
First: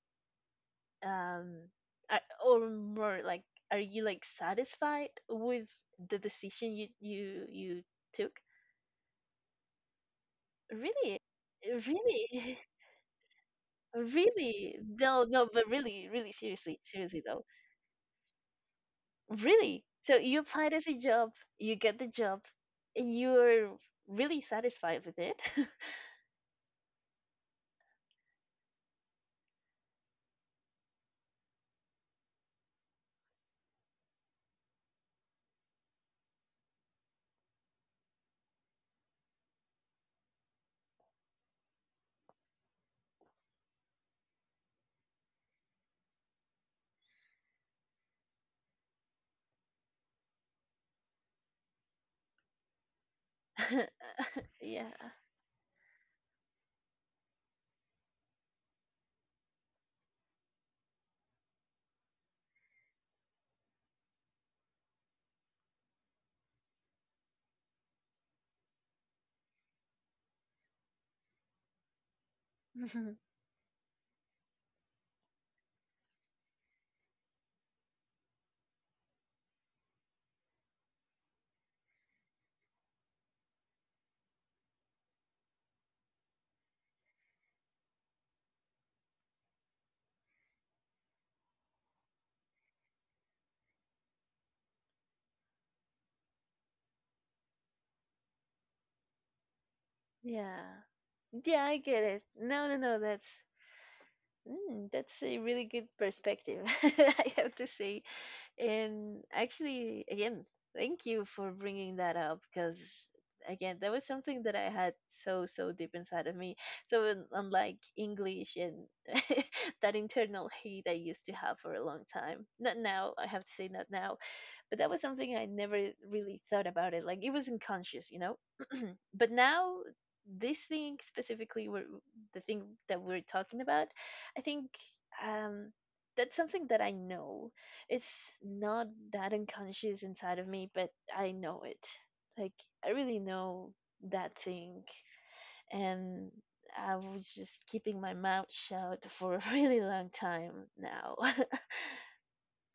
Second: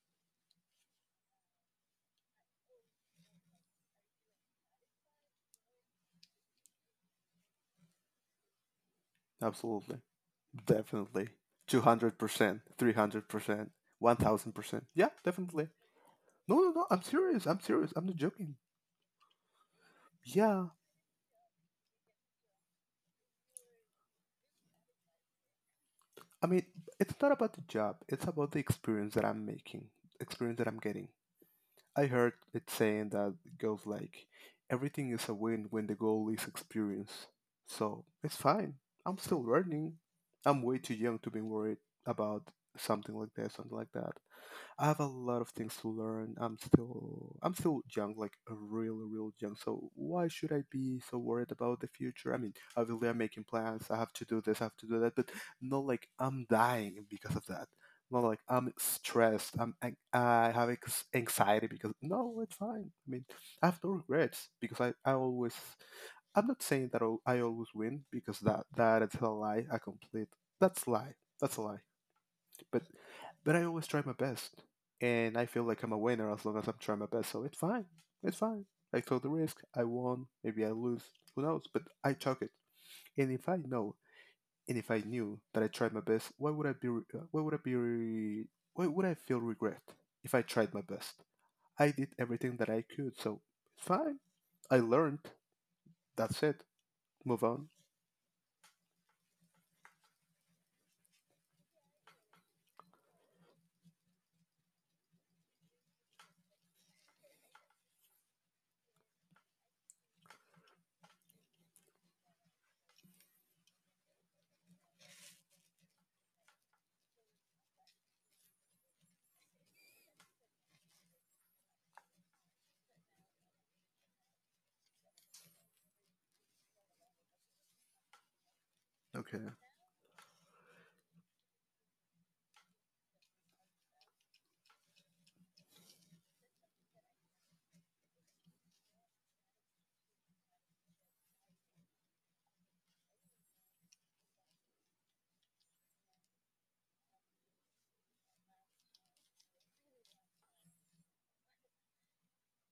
A: um are, or more like, are you like satisfied with the decision you took?
B: Absolutely.
A: Really?
B: Definitely.
A: Really?
B: 200%, 300%,
A: Really.
B: 1000%. Yeah,
A: No, no, but
B: definitely.
A: really, really,
B: No, no,
A: seriously,
B: no. I'm
A: seriously though.
B: serious. I'm serious. I'm not joking.
A: Really? So you
B: Yeah.
A: applied as a job, you get the job, and you're really satisfied with it.
B: I mean, it's not about the job, it's about the experience that I'm making, experience that I'm getting. I heard it saying that it goes like everything is a win when the goal is experience. So it's fine. I'm still learning. I'm way too young to be worried about something like that, something like that. I have a lot of things to learn. I'm still young, like a real, real young. So why should I be so worried about the future? I mean, obviously I'm making plans. I have to do this. I have to
A: Yeah.
B: do that. But not like I'm dying because of that. Not like I'm stressed. I have anxiety because no, it's fine. I mean, I have no regrets because I always I'm not saying that I always win because that is a lie. A complete That's a lie. That's a lie, but but I always try my best, and I feel like I'm a winner as long as I'm trying my best. So it's fine. It's fine. I took the risk. I won. Maybe I lose. Who knows? But I took it. And if I know, and if I knew that I tried my best, why would I be? Why would I be? Why would I feel regret if I tried my best? I did everything that I could. So it's fine. I learned. That's it. Move on.
A: Yeah, yeah, I get it. No, no, no, that's, mm, that's a really good perspective, I have to say. And actually, again, thank you for bringing that up because, again, that was something that I had so, so deep inside of me. So, unlike English, and that internal hate I used to have for a long time, not now, I have to say, not now, but that was something I never really thought about it. Like, it wasn't conscious, you know. But
B: Okay.
A: now, this thing specifically, the thing that we're talking about, I think, um, that's something that I know. It's not that unconscious inside of me, but I know it. Like, I really know that thing, and I was just keeping my mouth shut for a really long time now.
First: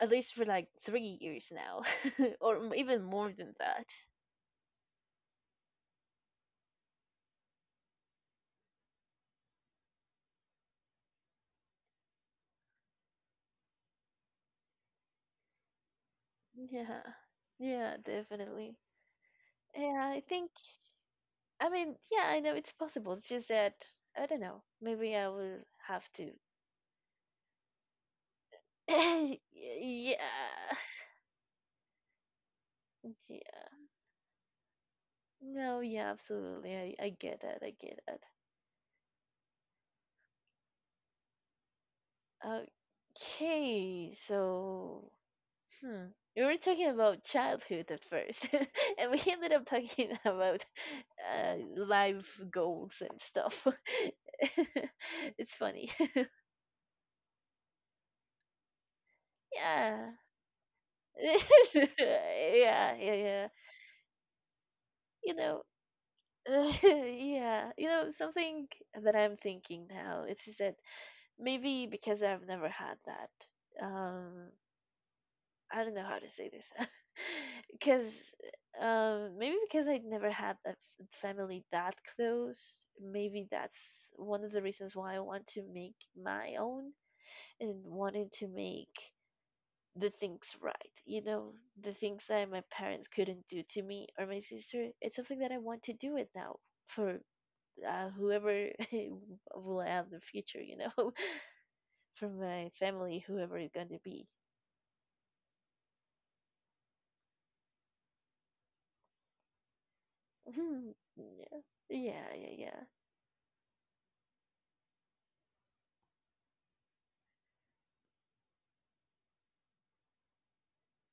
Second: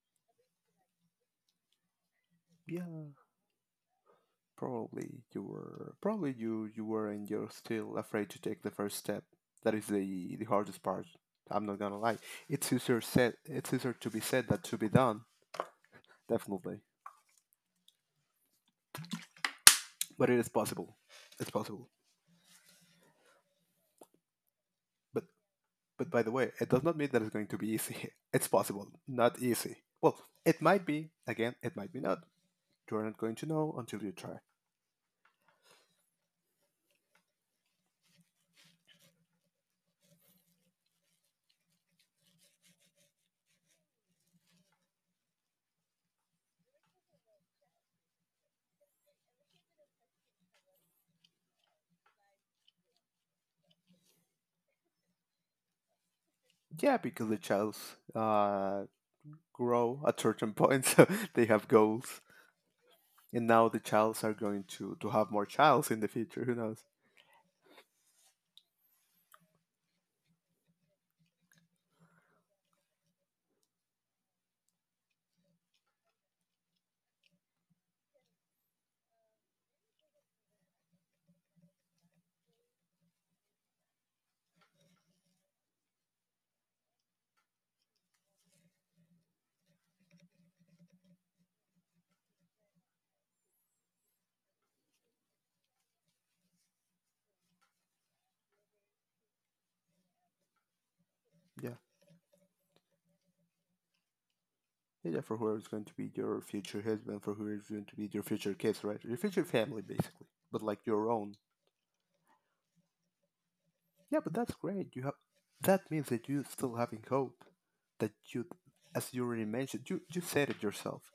A: At least for like 3 years now, or
B: Yeah.
A: even more than that.
B: Probably you were and you're still afraid to take the first step. That is the hardest part. I'm not gonna lie. It's easier to be said than to be done, definitely.
A: Yeah, yeah, definitely. Yeah, I
B: But it is
A: think,
B: possible. It's
A: I
B: possible.
A: mean, yeah, I know it's possible. It's just that, I don't know, maybe
B: But
A: I will
B: but
A: have
B: by the
A: to.
B: way, it does not mean that it's going to be easy. It's possible, not easy. Well, it
A: Yeah,
B: might be. Again, it might be not. You're not going
A: yeah.
B: to know until you try.
A: No, yeah, absolutely. I get that. I get that. Okay, so, hmm. We were talking about childhood at first, and we ended up talking about life goals and stuff. It's funny.
B: Yeah, because the childs uh grow
A: Yeah.
B: at certain points. So they have goals,
A: Yeah, yeah,
B: and
A: yeah.
B: now the childs are going to have
A: You
B: more
A: know,
B: childs in the future, who knows?
A: yeah. You know, something that I'm thinking now, it's just that maybe because I've never had that, I don't know how to say this, because maybe because I never had a family that close, maybe that's one of the reasons why I want to make my own and wanted to make the things right. You know, the things that my parents couldn't do to me or my sister. It's something that I want to do it now for whoever will I have in the future. You know,
B: Yeah,
A: for my family, whoever it's going to be.
B: yeah, yeah, for whoever's going to be your future husband, for whoever's going to be your future kids, right? Your future family, basically, but like your own.
A: Yeah, yeah, yeah, yeah.
B: Yeah, but that's great. You have, that means that you still having hope. That you, as you already mentioned, you said it yourself.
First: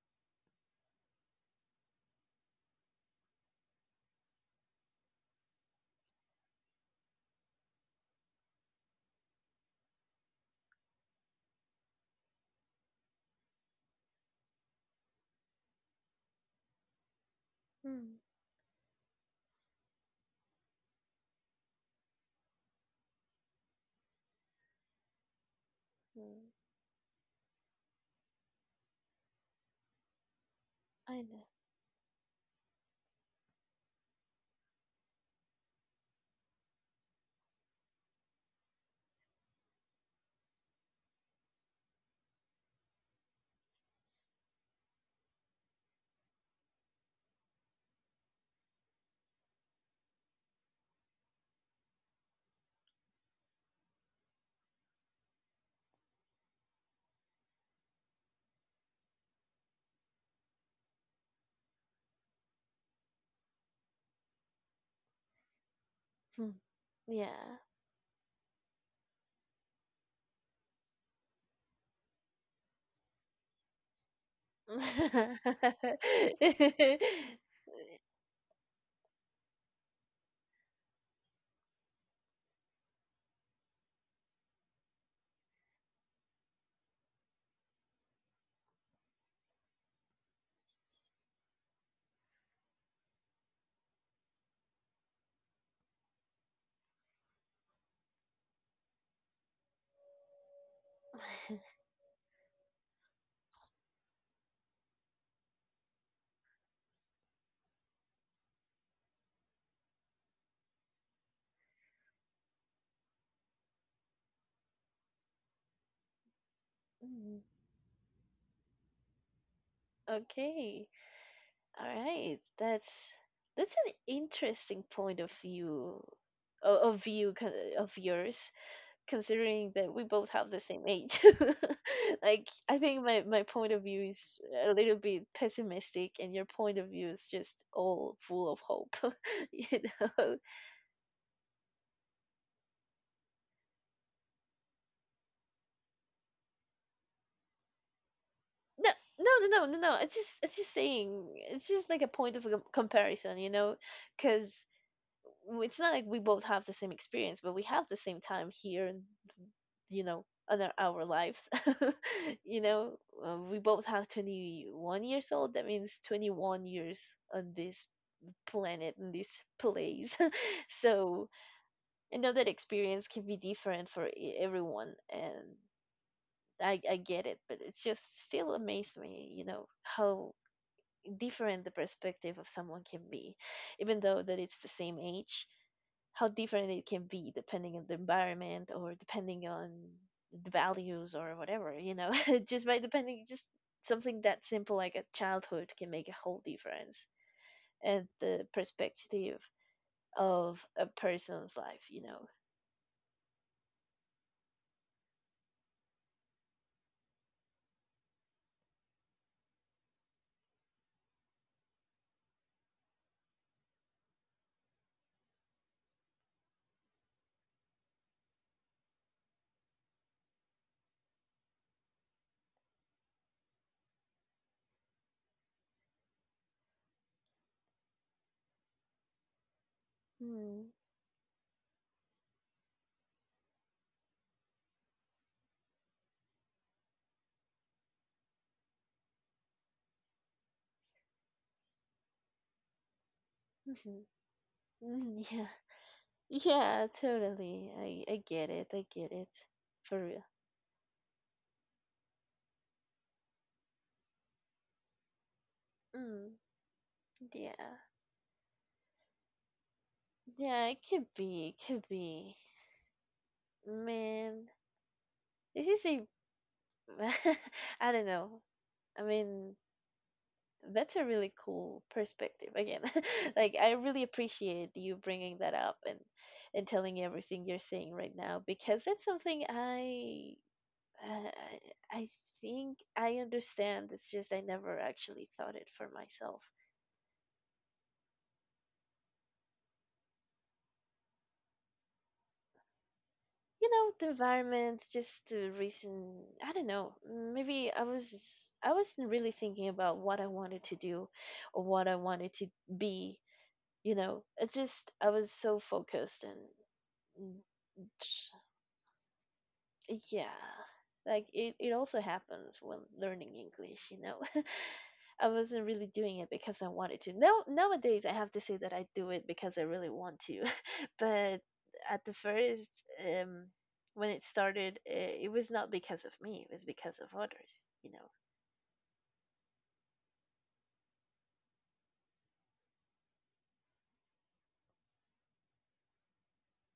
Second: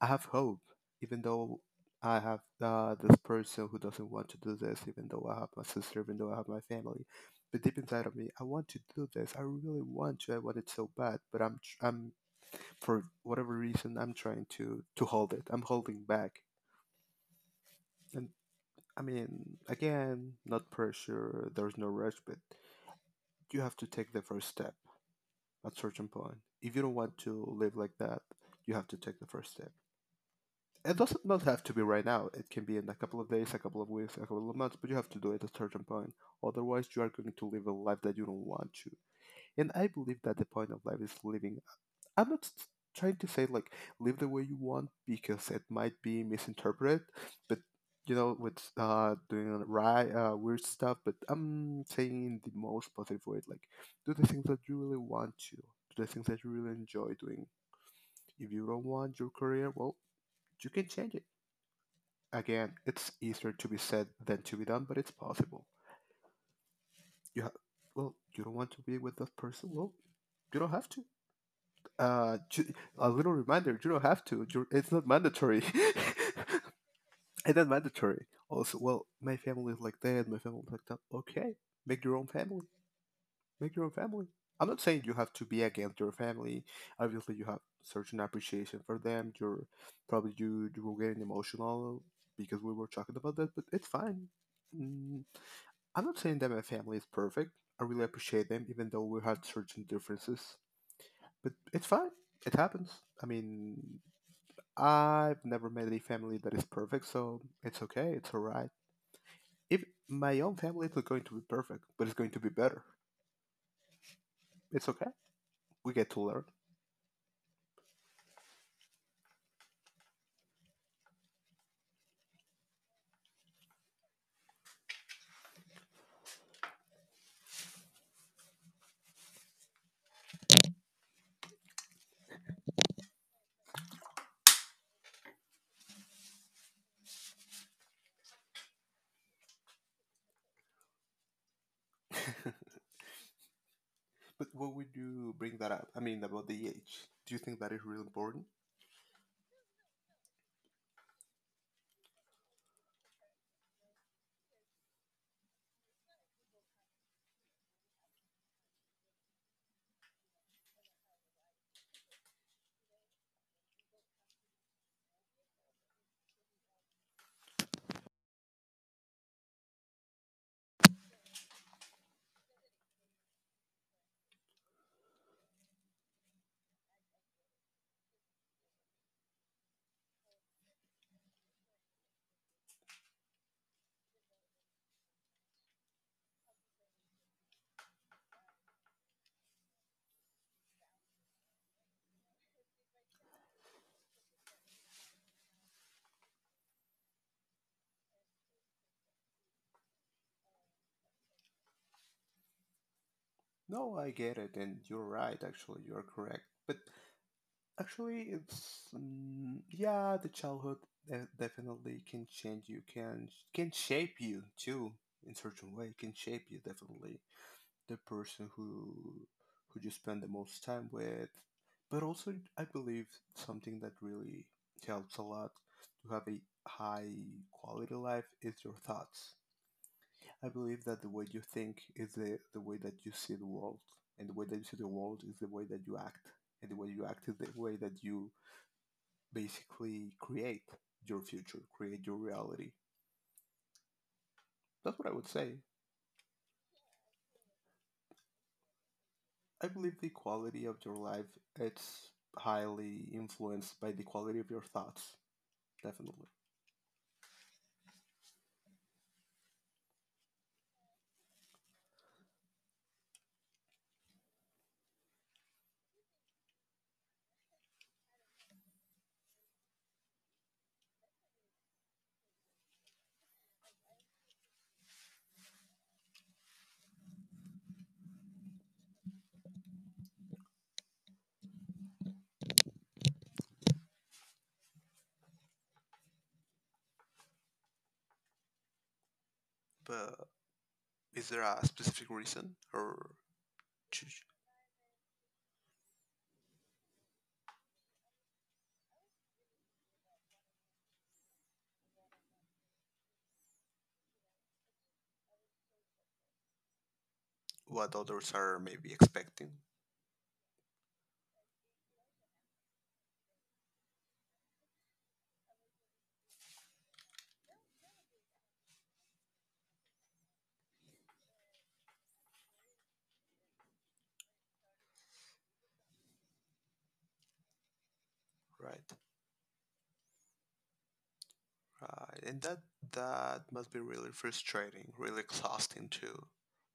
B: I have hope, even though I have this person who doesn't want to do this. Even though I have my sister, even though I have my family, but deep inside of me, I want to do this. I really want to. I want it so bad, but I'm for whatever reason I'm trying to hold it. I'm holding back,
A: Hmm.
B: and I mean, again, not pressure. There's no rush, but you have to take the first step at certain point.
A: Mm,
B: If you don't want to live like that, you have to take the first step. It
A: I
B: doesn't not
A: know.
B: have to be right now. It can be in a couple of days, a couple of weeks, a couple of months, but you have to do it at a certain point. Otherwise, you are going to live a life that you don't want to. And I believe that the point of life is living, I'm not s- trying to say like live the way you want because it might be misinterpreted, but you know, with doing right weird stuff. But I'm saying in the most positive way, like do the things that you really want to, do the things that you really enjoy doing. If you don't want your career, well, you can change it. Again, it's easier to be said than to be done, but it's possible.
A: Hmm,
B: You have,
A: yeah.
B: well, you don't want to be with that person. Well, you don't have to. A little reminder: you don't have to. It's not mandatory. It's not mandatory. Also, well, my family is like that. My family is like that. Okay, make your own family. Make your own family. I'm not saying you have to be against your family. Obviously, you have certain appreciation for them. You're probably you you will get emotional because we were talking about that, but it's fine. Mm, I'm not saying that my family is perfect. I really appreciate them, even though we had certain differences. But it's fine. It happens. I mean, I've never met a family that is perfect, so it's okay. It's all right. If my own family is not going to be perfect, but it's going to be better. It's okay. We get to learn.
A: Mm, okay. All right. that's an interesting point of view, of view, of yours, considering that we both have the same age. Like, I think my point of view is a little bit pessimistic, and your point of view is just all full of hope. You know,
B: But what would you bring that up? I mean, about the age. Do you think that is really important?
A: no, no, no, no, no, no. It's just saying, it's just like a point of comparison, you know, because it's not like we both have the same experience, but we have the same time here, and you know, in our lives. You know, we both have 21 years old. That means 21 years on this planet, in this place. So I know that experience can be different for everyone, and I get it, but it's just still amazed me, you know, how different the perspective of someone can be, even though that it's the same age, how different it can be depending on the environment or depending on the values or whatever, you know, just by depending, just something that simple like a childhood can make a whole difference and the perspective of a person's life, you know.
B: No, I get it, and you're right. Actually, you are correct. But actually, it's yeah, the childhood definitely can change you. Can shape you too in certain way. Can shape you definitely, the person who you spend the most time with. But also I believe something that really helps a lot to have a high quality life is your thoughts. I
A: Mm,
B: believe that the way you think is the way that you see the world, and the way that you see the world is the way that you act, and the way you act is the way that you basically create your reality.
A: mhm,
B: That's what I
A: mm.
B: would
A: Yeah,
B: say.
A: yeah, totally. I get it. I get it.
B: I believe
A: For
B: the
A: real.
B: quality of your life, it's highly influenced by the quality of your thoughts, definitely.
A: Mm, yeah. Yeah, it could be. It could be. Man, this is a. I don't know. I mean, that's a really cool perspective. Again, like, I really appreciate you bringing that up and telling everything you're saying right now because that's something I. Uh, I think I understand. It's just I never actually thought it for myself.
B: But is there a specific reason or
A: You know,
B: to-
A: the environment, just the reason, I don't know, maybe I wasn't really thinking about what I wanted to do or what I wanted to be. You know, it's just I was so focused, and
B: what others are maybe expecting,
A: and yeah, like, it also happens when learning English, you know. I wasn't really doing it because I wanted to. Now nowadays I have to say that I do it because I really want to. But at the first, um when it started, it was not because of me, it was because of others, you know.
B: right? Right, and that must be really frustrating, really exhausting too,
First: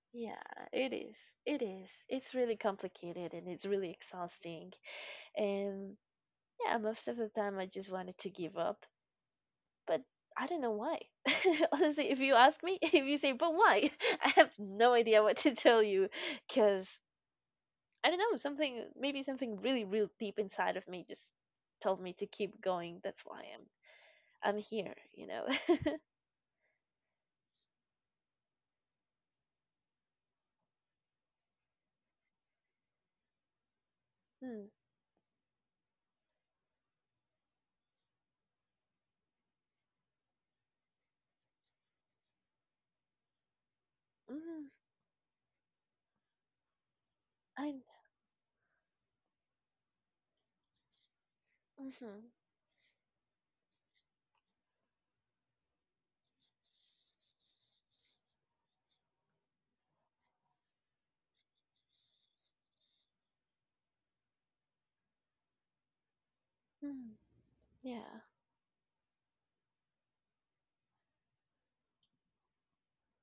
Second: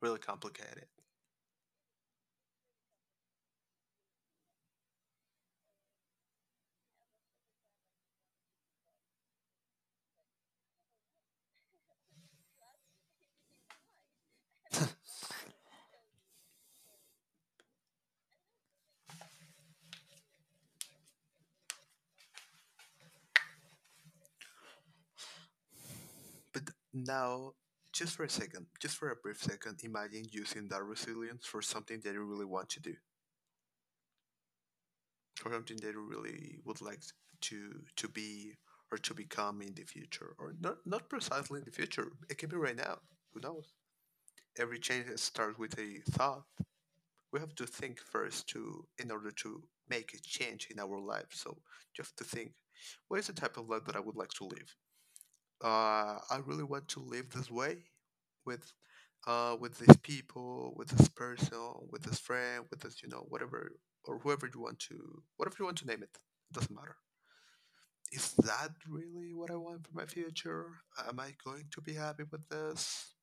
B: really
A: Yeah,
B: complicated.
A: it is. It is. It's really complicated and it's really exhausting. And yeah, most of the time I just wanted to give up, but I don't know why. Honestly, if you ask me, if you say, but why? I have no idea what to tell you because I don't know, something, maybe something really real deep inside of me just told me to keep going. That's why I'm here, you know.
B: But now, just for a second, just for a brief second, imagine using that resilience for something that you really want to do.
A: Mm,
B: Or something they really would like to be or to become in the future, or not precisely in the future, it can be right now, who knows.
A: mm,
B: Every change starts with a thought. We have to
A: I
B: think first to, in order to make a change in our life. So you have to
A: mhm,
B: think, what is the type of life that I would like to live? I really want to live this way, with with these people, with this person, with this friend, with this, you know, whatever or whoever you want to, whatever you want to name it, it doesn't matter.
A: mm, yeah.
B: Is that really what I want for my future? Am I going to be happy with this?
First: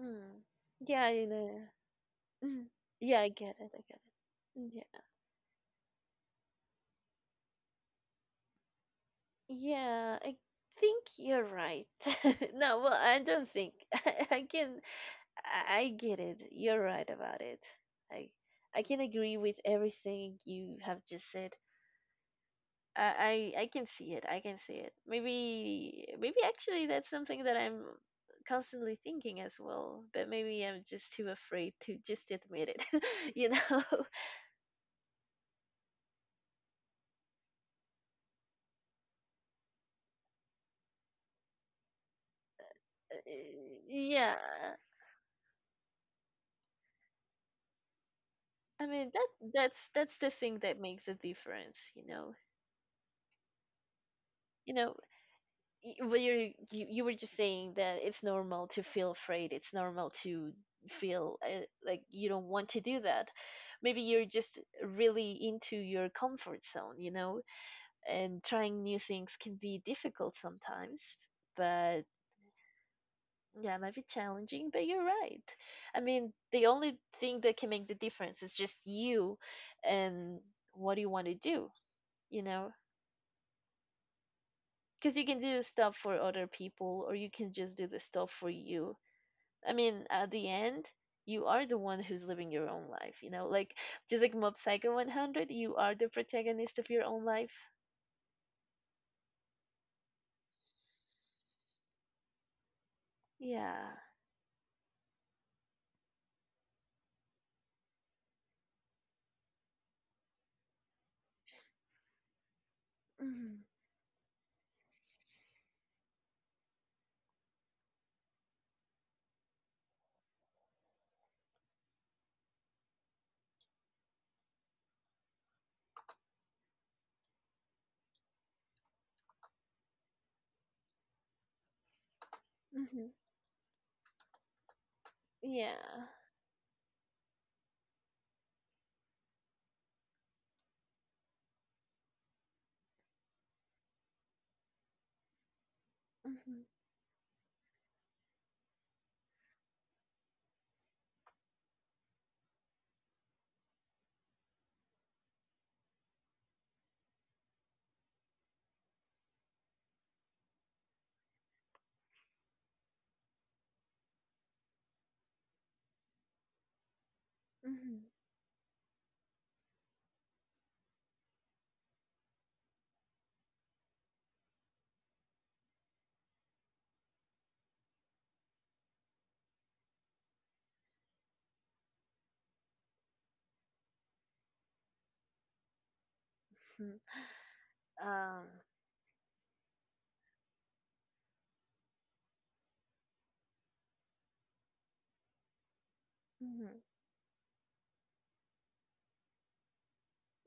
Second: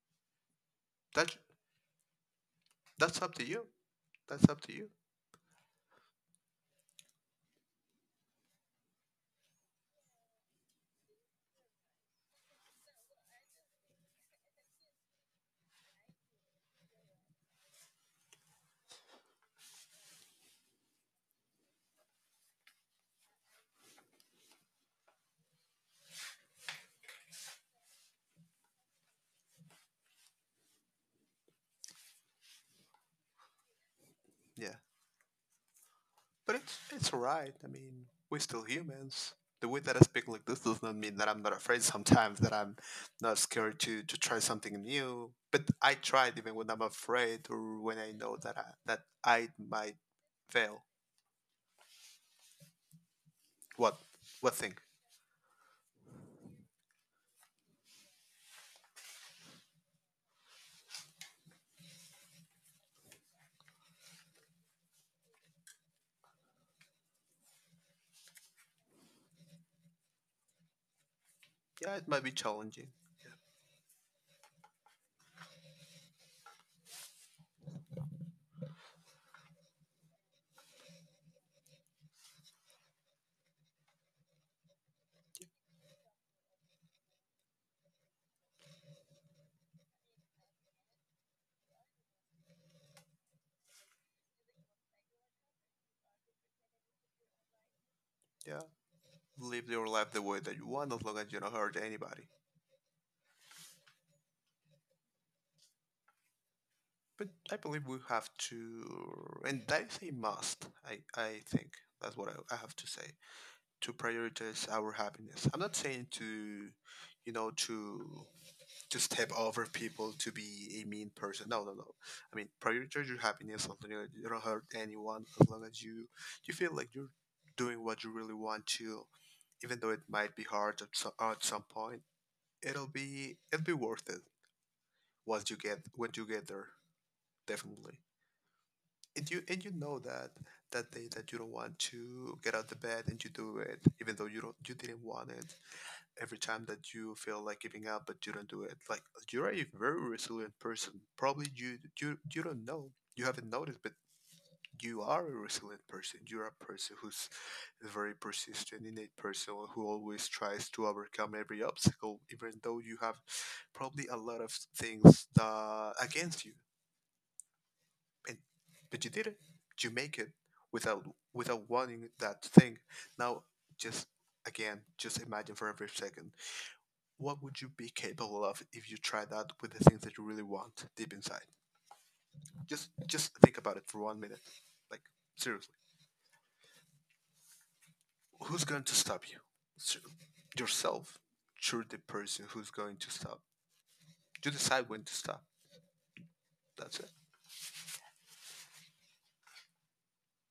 A: Mm, yeah, you
B: That
A: know. Mm, yeah,
B: that's
A: I
B: up to
A: get
B: you.
A: it. I get
B: That's
A: it.
B: up
A: Mm,
B: to you.
A: yeah. Yeah, I think you're right. No, well, I don't think. I can I get it. You're right about it. I I can agree with everything you have just said. I can see it. I can see it. Maybe actually that's something that I'm constantly thinking as well. But maybe I'm just too afraid to just admit it. You know?
B: Yeah. But it's alright. I mean, we're still humans. The way that I speak like this does not mean that I'm not afraid sometimes, that I'm not scared to
A: Yeah.
B: try something new. But I tried even when I'm afraid, or when I know that I,
A: I
B: that
A: mean, that
B: I
A: that's
B: might
A: that's the thing that
B: fail.
A: makes a difference. You know.
B: What what
A: You
B: thing?
A: know. Well, you were just saying that it's normal to feel afraid. It's normal to feel like you don't want to do that. Maybe you're just really into your comfort zone. You know, and trying new things can be difficult sometimes,
B: Yeah,
A: but
B: it might be challenging.
A: yeah, it might be challenging, but you're right. I mean, the only thing that can make the difference is just you and what do you want to do, you know? Because you can do stuff for other people or you can just do the stuff for you. I mean, at the end, you are the one who's living your own life, you know? Like, just like Mob Psycho 100, you are the protagonist of your own life.
B: Yeah, live your life the way that you want, as long as you don't hurt anybody.
A: Yeah.
B: But I believe we have to, and I say must. I think that's what I have to say.
A: Hmm.
B: To prioritize our happiness. I'm not saying to, you know, to step over people, to be a mean person. No, no, no. I mean, prioritize your happiness. As long as you don't hurt anyone, as long as you feel like you're doing what you really want to, even though it might be hard at some point, it'll be
A: Hmm.
B: it'll be worth it once you get,
A: Yeah.
B: when you get there. Definitely. And you know that, that day that you don't want to get out of bed and you do it even though you don't you didn't want it, every
A: Mhm.
B: time that you feel like giving up but you don't do it, like you're a very resilient person. Probably you don't know, you haven't noticed, but you are a resilient person. You're a person who's a very persistent innate person who always tries to overcome every obstacle, even though you have probably a lot of things against you,
A: Mhm.
B: and but you did it. You make it without, without wanting that thing. Now, just, again, just imagine for every second, what would you be capable of if you try that with the things that you really want deep inside? Just think about it for 1 minute. Like, seriously,
A: Mhm. um,
B: who's going to stop you? Ser- Yourself. You're the person who's going to stop. You decide when to stop.
A: mhm.
B: That's it.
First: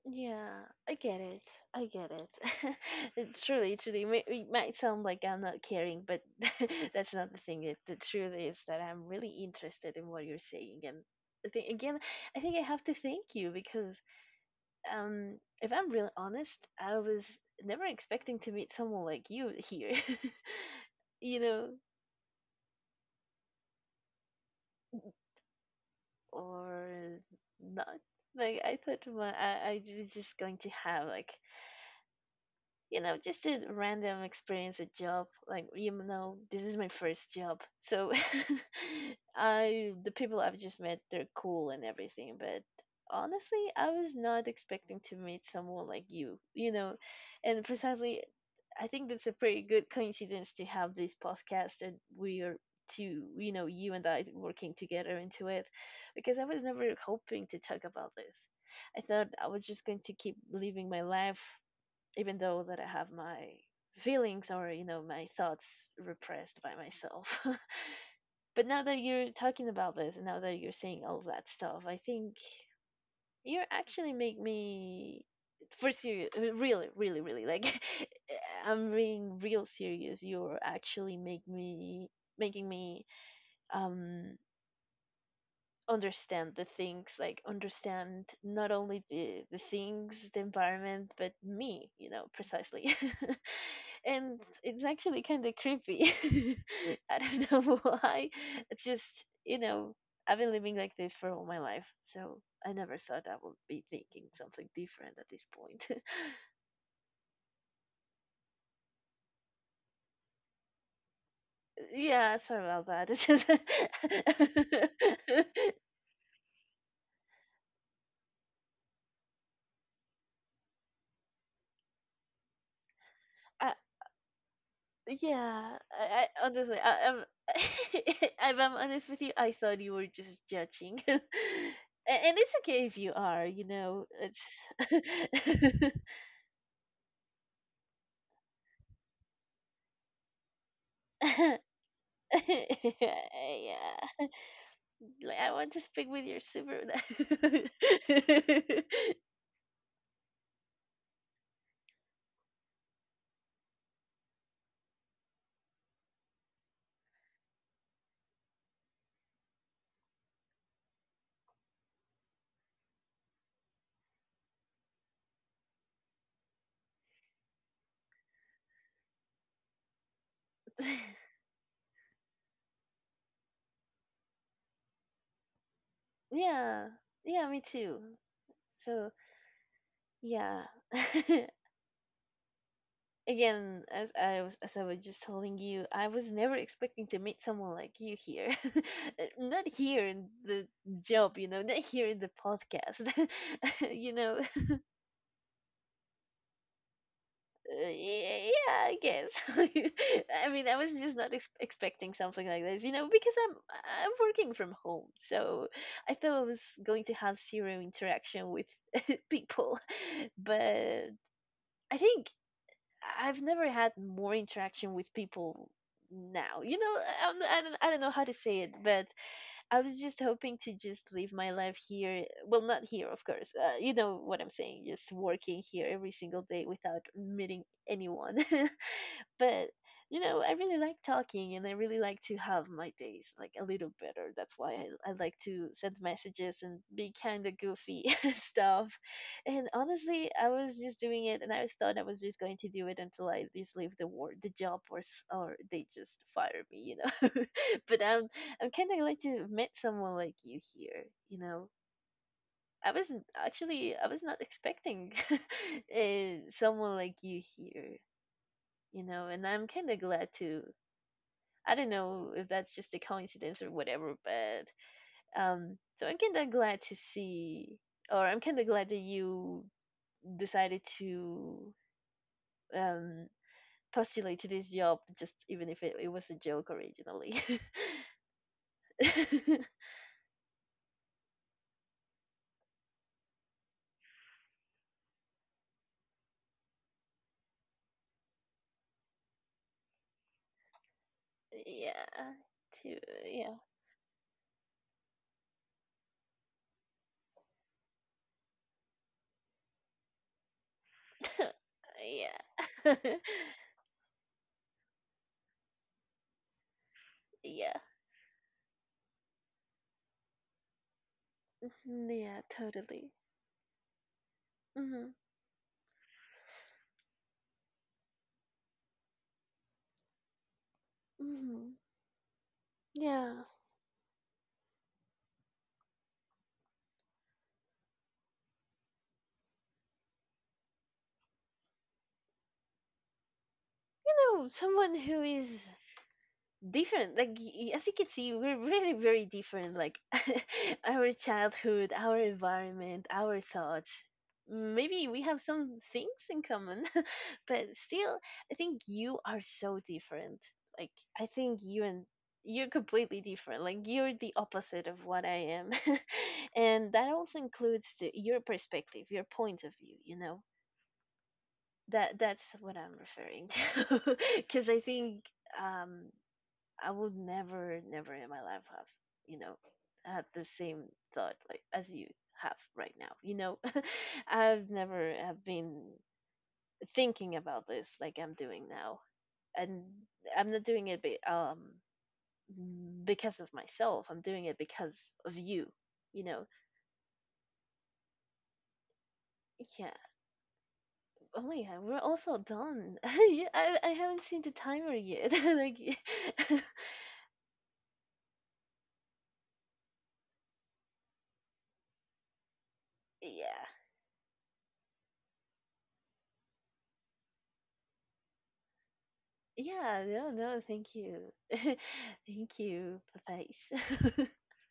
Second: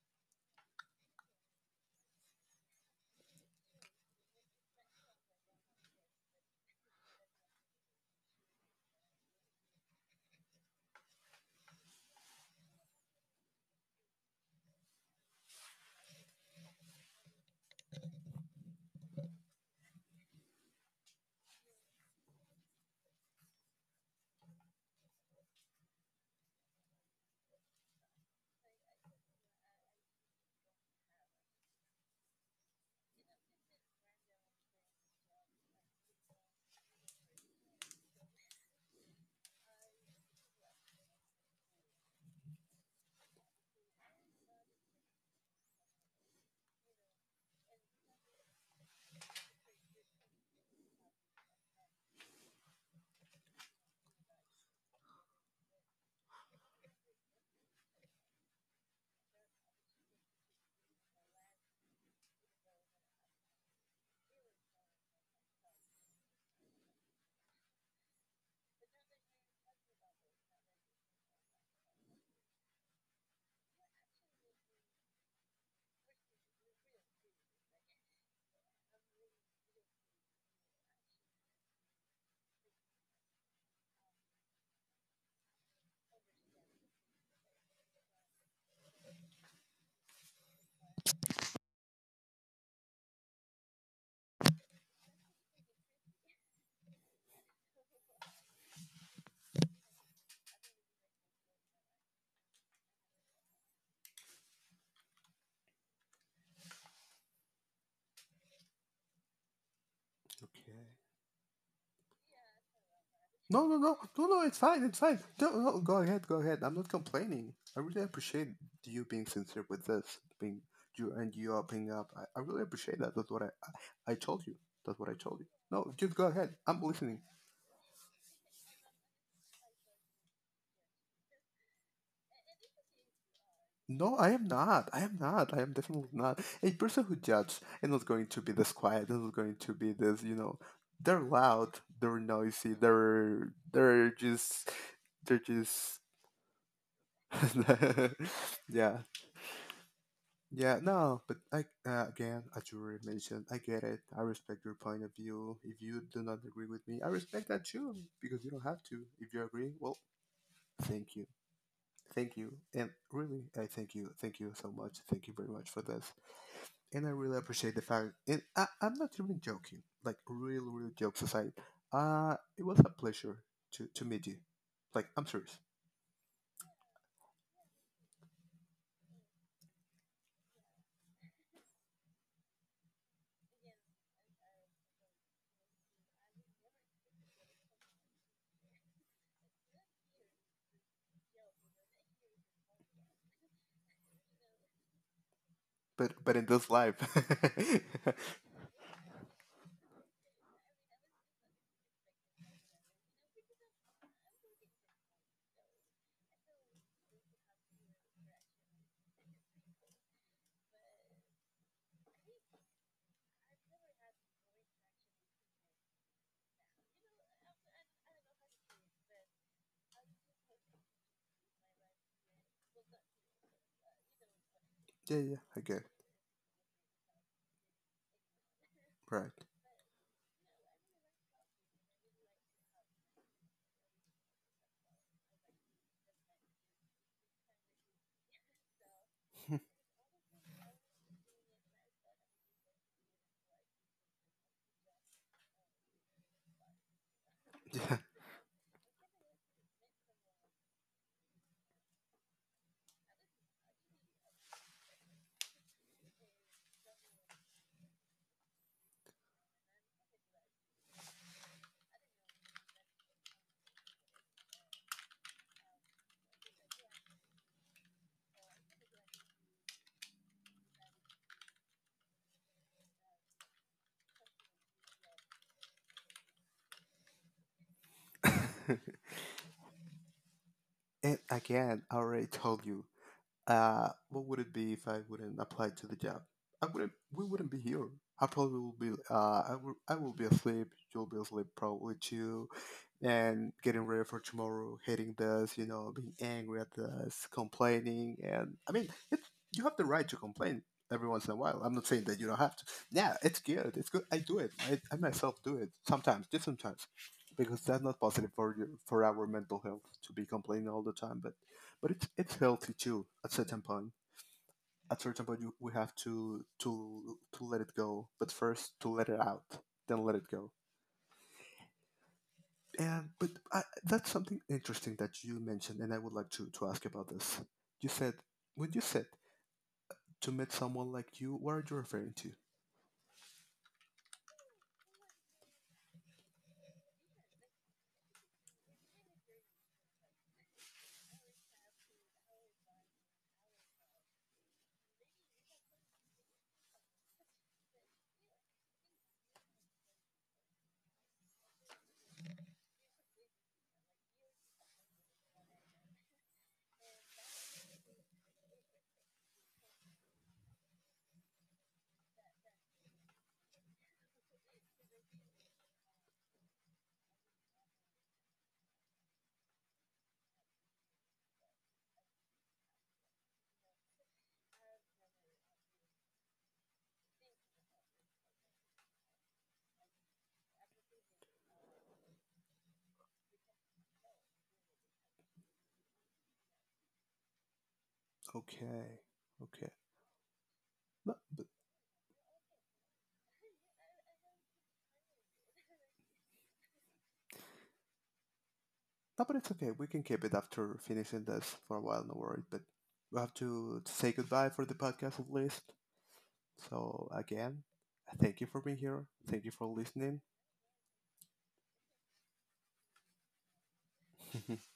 A: Yeah, I get it. I get it. It truly, truly, it might sound like I'm not caring, but that's not the thing. It, the truth is that I'm really interested in what you're saying, and I think again, I think I have to thank you because, if I'm really honest, I was never expecting to meet someone like you here. You know, or not. Like I thought, my I was just going to have like just a random experience at job. Like, you know, this is my first job. So I the people I've just met, they're cool and everything, but honestly, I was not expecting to meet someone like you know. And precisely I think that's a pretty good coincidence to have this podcast and we are to you and I working together into it because I was never hoping to talk about this. I thought I was just going to keep living my life even though that I have my feelings or my thoughts repressed by myself. But now that you're talking about this and now that you're saying all that stuff, I think you actually make me, for serious, really, really, really like, I'm being real serious, you're actually make me, making me, um understand the things, like understand not only the things, the environment, but me, precisely. And it's actually kind of creepy. I don't know why. It's just, I've been living like this for all my life, so I never thought I would be thinking something different at this point.
B: Okay.
A: Yeah, sorry about that. It's just
B: No, no, no, no, no. It's fine. It's fine. No, no, go ahead. Go ahead. I'm not complaining. I really appreciate you being sincere with this, being you, and you opening up. I really appreciate that. That's what I,
A: I,
B: I, I told you. That's what I told you.
A: yeah,
B: No,
A: I,
B: just go
A: I
B: ahead.
A: honestly,
B: I'm listening.
A: if I'm honest with you, I thought you were just judging, and it's okay if you are. You know,
B: No, I am not. I am not. I am
A: it's.
B: definitely not. A person who judges is not going to be this quiet. They're not going to be this, you know, they're loud, they're noisy, they're
A: Yeah,
B: just
A: like
B: they're
A: I want to
B: just
A: speak with your super.
B: yeah. Yeah, no, but I, again, as you already mentioned, I get it. I respect your point of view. If you do not agree with me, I respect that too, because you don't have to. If you agree, well, thank you. Thank you. And really, I thank you. Thank you so much. Thank you very much for this. And I really appreciate the fact. And I'm not even joking. Like, real, real jokes aside, it was a pleasure to meet you. Like, I'm serious,
A: Yeah, yeah, me too. So yeah. Again, as I was just telling you, I was never expecting to meet someone like you here. Not here in the job, not here in the podcast. you know
B: but in this life.
A: yeah, I guess. I mean, I was just not expecting something like this, you know, because I'm working from home. So I thought I was going to have zero interaction with people, but I think I've never had more interaction with people now. You know, I don't know how to say it, but I was just hoping to just live my life here. Well, not here, of course. You know what I'm saying. Just
B: Yeah, yeah, I
A: working
B: get it.
A: here every single day without meeting anyone.
B: Right.
A: But you know, I really like talking and I really like to have my days like a little better. That's why I like to send messages and be kind of goofy and stuff. And honestly, I was just doing it and I thought I was just going to do it until I just leave the job, or they just fire me, you know. But I'm kind of glad to meet someone like you here, you know. I was not expecting someone like you here, you know. And I'm kind of glad to, I don't know if that's just a coincidence or whatever, but so I'm kind of glad to see, or I'm kind of glad that you decided to, um, postulate to this job, just even if it was a joke originally.
B: Yeah.
A: Yeah,
B: And again, I already told you, what would it be if I wouldn't apply to the job? I wouldn't. We wouldn't be here. I probably will be. I will be asleep. You'll be asleep probably too,
A: to
B: and
A: yeah,
B: getting ready for tomorrow, hating this, you know, being angry at this, complaining, and I mean, it, you have the right to complain every once in a while. I'm not saying that you don't have to.
A: yeah,
B: Yeah, it's good. It's good. I do it. I myself do it sometimes, just sometimes, because
A: yeah,
B: that's not positive for your, for our mental health, to be complaining all the time. But
A: mhm,
B: it's
A: yeah,
B: healthy too
A: totally.
B: at certain point. At
A: Hmm.
B: certain point, you, we have to, to let it go, but first to let it out, then let it go.
A: Hmm.
B: And but
A: Yeah, you
B: I, that's something interesting that you mentioned, and I would like to ask about this. You said, when you said to meet someone like you, what are you referring to?
A: know, someone who is different, like y- as you can see, we're really very different, like our childhood, our environment, our thoughts. Maybe we have some things in common, but still I think you are so different. Like I think you and you're completely different, like you're the opposite of what I am. And that also includes your perspective, your point of view, you know. That's what I'm referring to. Because I think, um I would never, never in my life have, you know, had the same thought like as you have right now. You know, I've never have been thinking about this like I'm doing now, and I'm not doing it because of myself. I'm doing it because of you. You know,
B: Okay. Okay.
A: yeah.
B: No, but,
A: Oh yeah, we're also done. Yeah, I haven't seen the timer yet. Like,
B: no, but it's okay, we can keep it after finishing this for a while, no worry. But we have
A: yeah.
B: to say goodbye for the podcast at least. So, again, thank you for being here. Thank you for
A: Yeah,
B: listening.
A: no, no, thank you. Thank you. Bye-bye.